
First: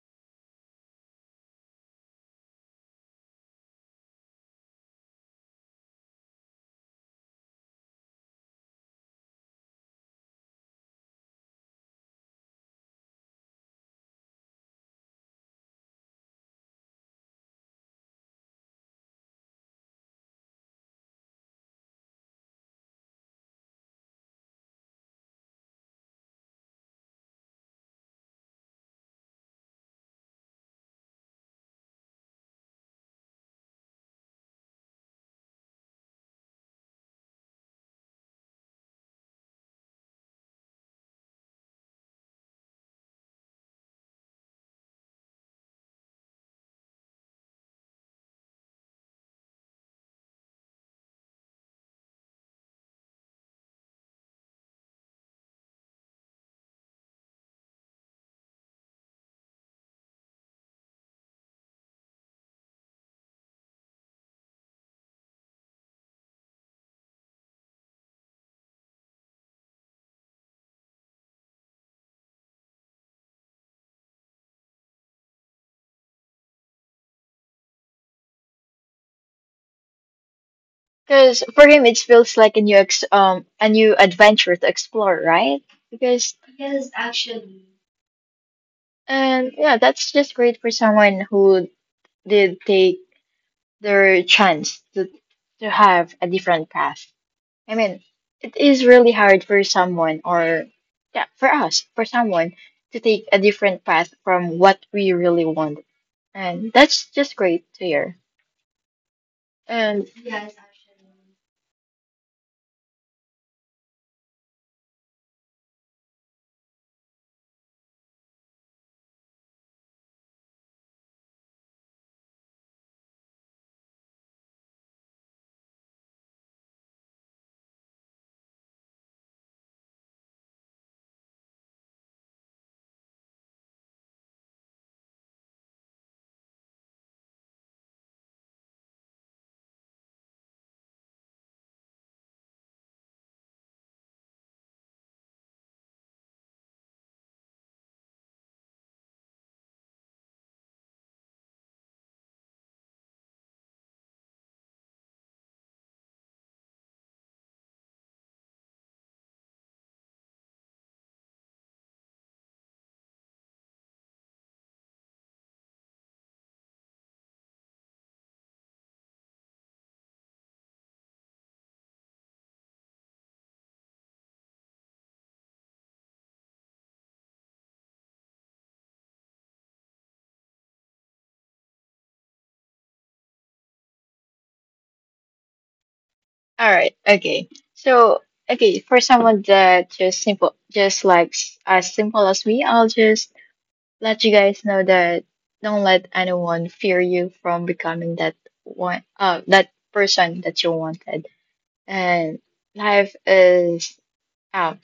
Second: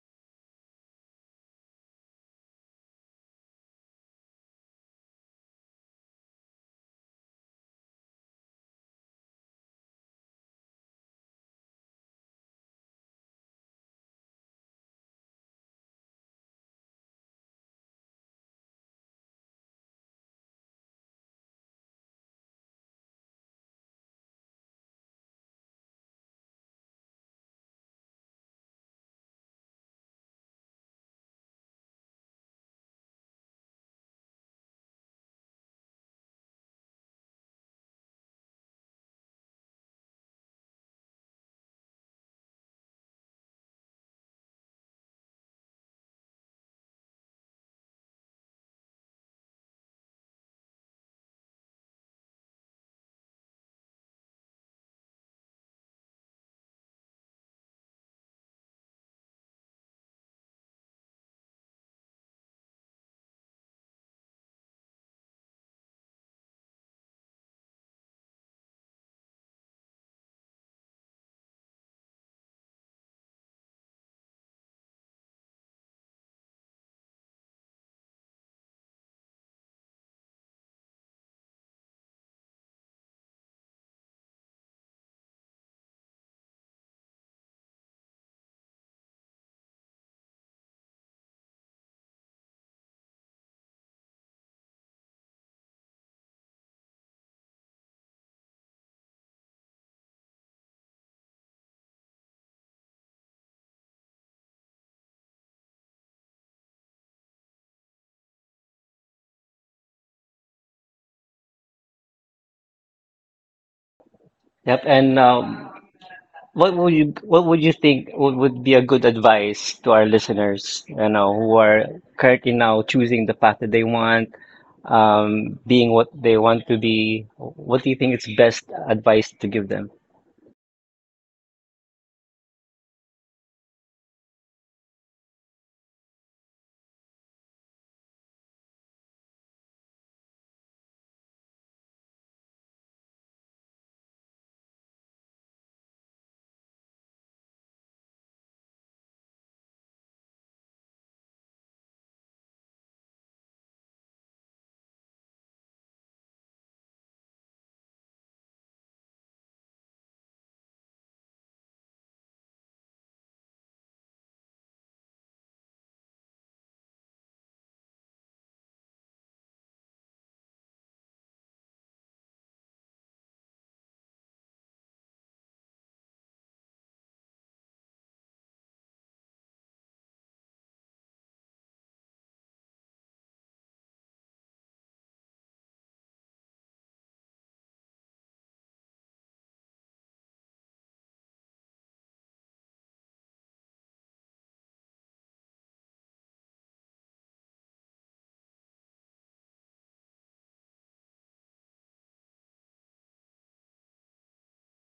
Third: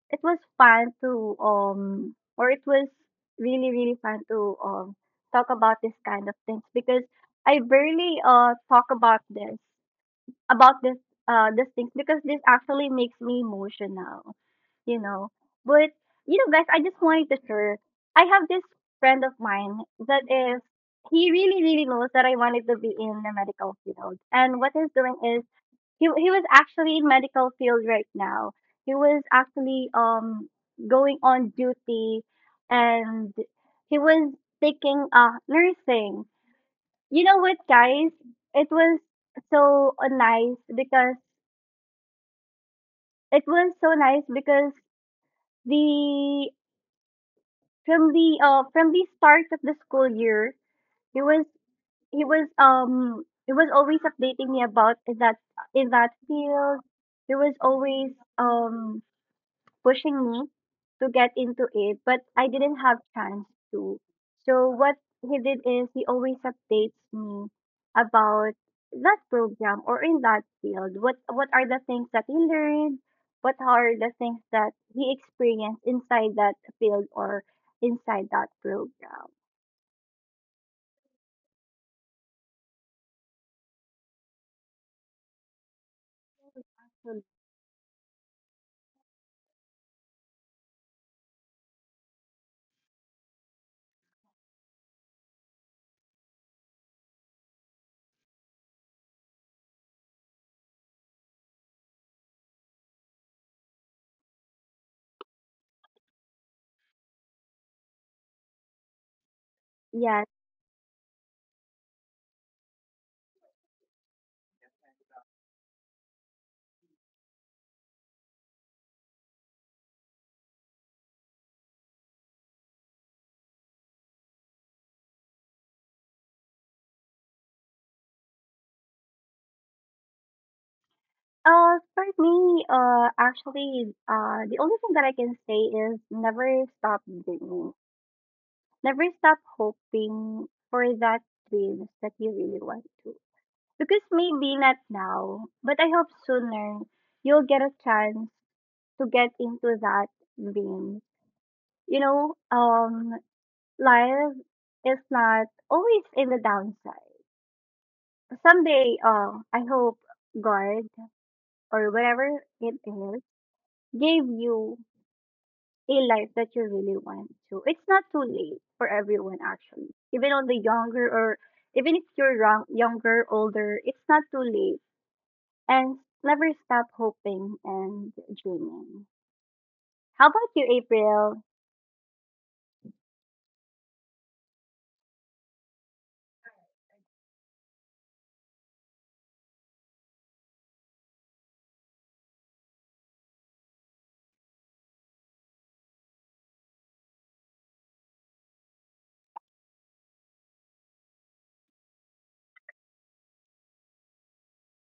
Speaker 2: it was fun to or it was really really fun to talk about this kind of things because I barely talk about this these things because this actually makes me emotional, you know. But you know guys, I just wanted to share, I have this friend of mine that is he really, really knows that I wanted to be in the medical field. And what he's doing is he was actually in medical field right now. He was actually going on duty and he was taking nursing. You know what guys? It was so uh, nice because it was so nice because the from the from the start of the school year, he was he was always updating me about that in that field. He was always um pushing me to get into it, but I didn't have chance to. So what he did is he always updates me about that program or in that field. What are the things that he learned? What are the things that he experienced inside that field or inside that program?
Speaker 3: Because for him, it feels like a new ex a new adventure to explore, right? Because,
Speaker 2: Mm.
Speaker 3: and yeah, that's just great for someone who did take their chance to have a different path. I mean, it is really hard for someone, or yeah, for us, for someone to take a different path from what we really want, and that's just great to hear. And
Speaker 2: Yes.
Speaker 1: Yep. And what would you think would be a good advice to our listeners, you know, who are currently now choosing the path that they want, being what they want to be? What do you think is best advice to give them?
Speaker 2: The only thing that I can say is never stop dreaming. Never stop hoping for that dreams that you really want to. Because maybe not now, but I hope sooner you'll get a chance to get into that dream. You know, life is not always in the downside. Someday, I hope God or whatever it is gave you a life that you really want to. It's not too late for everyone actually. Even on the younger or even if you're young, younger, older, it's not too late. And never stop hoping and dreaming. How about you, April?
Speaker 3: all right. Okay. So, okay, for someone that just simple, just like as simple as me, I'll just let you guys know that don't let anyone fear you from becoming that one, that person that you wanted. And life is, um,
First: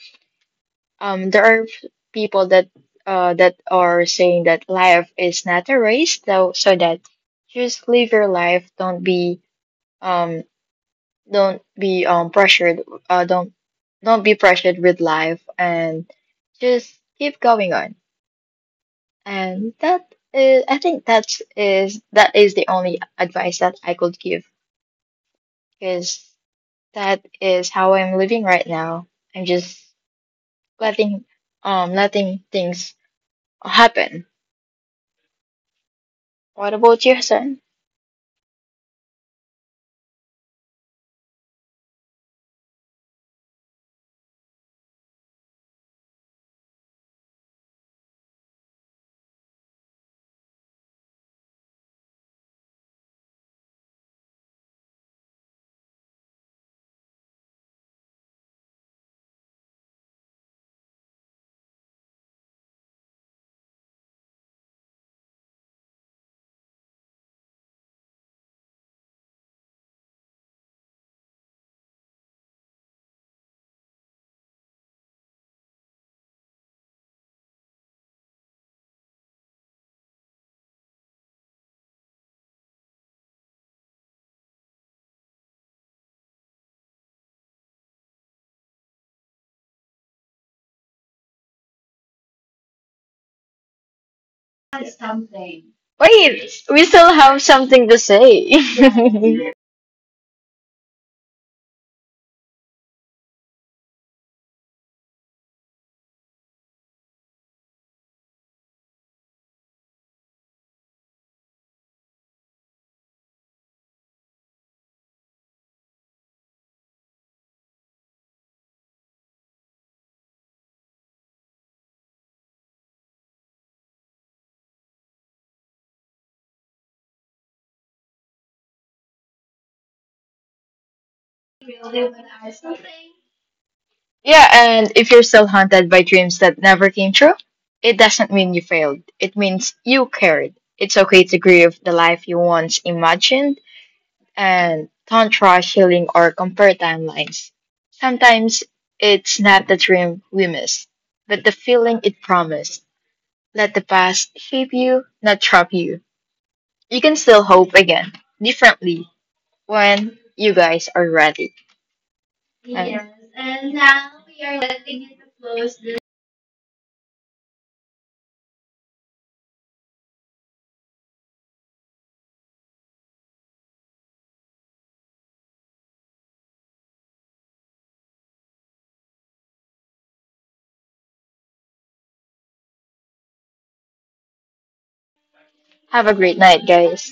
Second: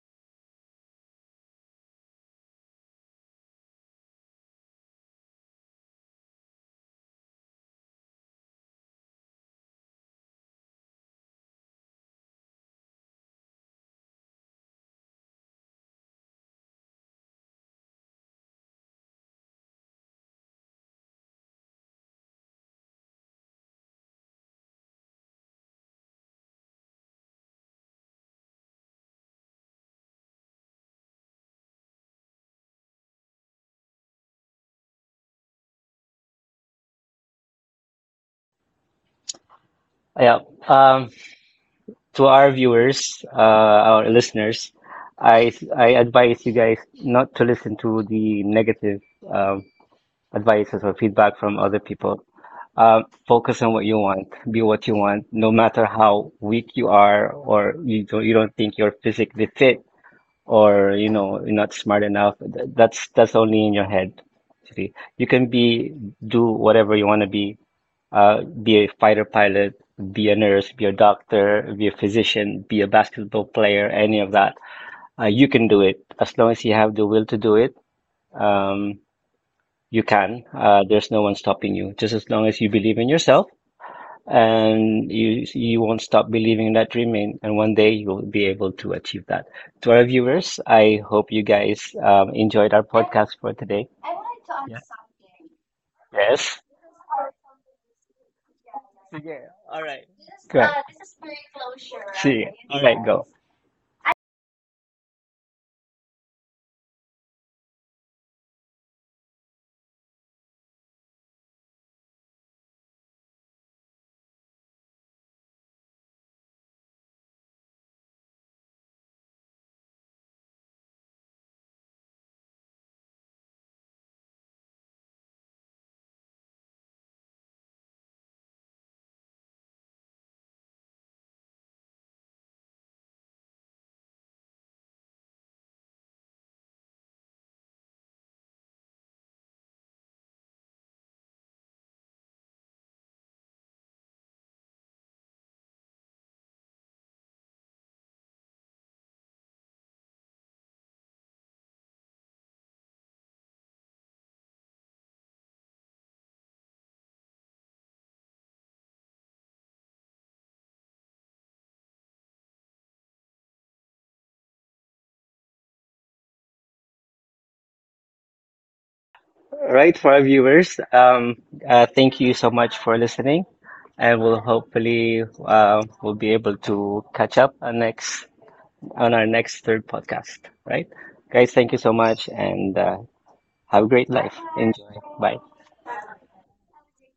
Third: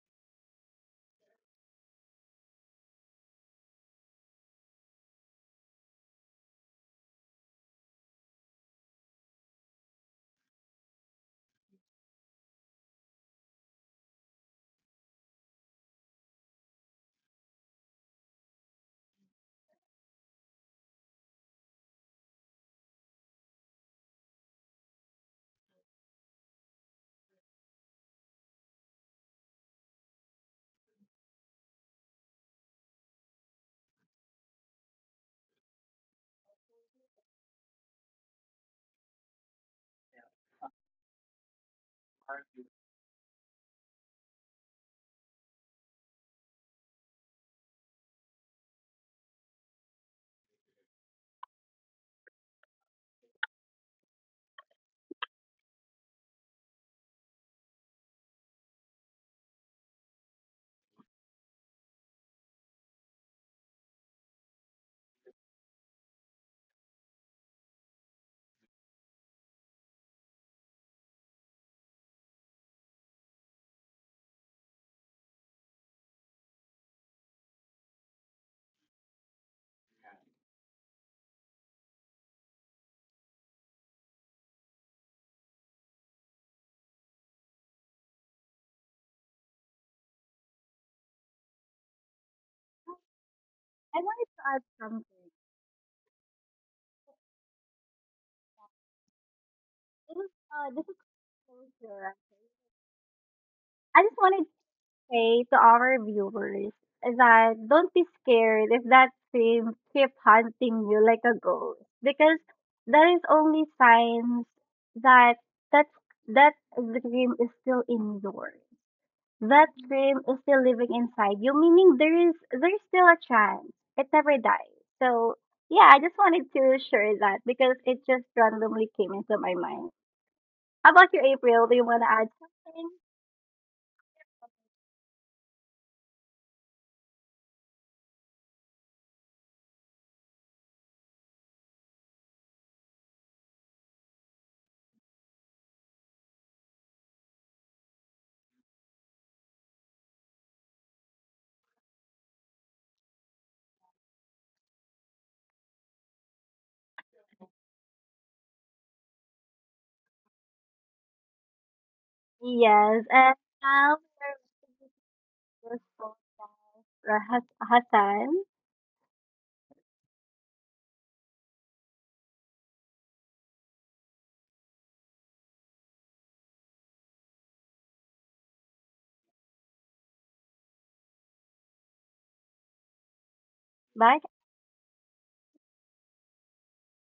Speaker 3: there are people that, that are saying that life is not a race, though, so that just live your life. Um, don't be pressured, uh don't don't be pressured with life and just keep going on, and that is, I think, that is the only advice that I could give because that is how I'm living right now. I'm just letting, letting things happen. What about your son?
Speaker 1: Yeah. Um, to our viewers, our listeners, I advise you guys not to listen to the negative um, advices or feedback from other people. Focus on what you want, be what you want, no matter how weak you are or you don't think you're physically fit or you know you're not smart enough. That's only in your head. Actually, you can be do whatever you want to be, be a fighter pilot, be a nurse, be a doctor, be a physician, be a basketball player, any of that. You can do it as long as you have the will to do it. Um, you can. There's no one stopping you. Just as long as you believe in yourself and you won't stop believing in that dream, and one day you'll be able to achieve that. To our viewers, I hope you guys enjoyed our podcast for today.
Speaker 2: I
Speaker 1: I
Speaker 2: wanted to
Speaker 1: wanted to
Speaker 2: add
Speaker 1: ask. Yeah.
Speaker 2: something.
Speaker 1: Something.
Speaker 3: Wait,
Speaker 1: Yes.
Speaker 3: we still have something to say.
Speaker 1: Sige,
Speaker 2: This is
Speaker 1: this is. Go. This is for closure.
Speaker 2: closure.
Speaker 1: See, right? All right, go.
Speaker 2: I just wanted say to our viewers that don't be scared if that thing keep hunting you like a ghost because that is only signs that that that dream is still in yours. That dream is still living inside you, meaning there's still a chance. It never dies. So yeah, I just wanted to share that because it just randomly came into my mind. How about you, April? Do you want to add something?
Speaker 3: Yeah, and if you're still haunted by dreams that never came true, it doesn't mean you failed. It means you cared. It's okay to grieve the life you once imagined, and don't rush healing or compare timelines. Sometimes it's not the dream we miss, but the feeling it promised. Let the past shape you, not trap you. You can still hope again, differently, when you guys are ready.
Speaker 2: Yes, and
Speaker 3: And-
Speaker 2: now this podcast, Hassan.
Speaker 1: Right, for our viewers. Thank you so much for listening, and we'll hopefully we'll be able to catch up on next on our next third podcast. Right, guys. Thank you so much, and have a great
Speaker 2: Bye.
Speaker 1: life. Enjoy. Bye.
Speaker 3: Have a great night, guys.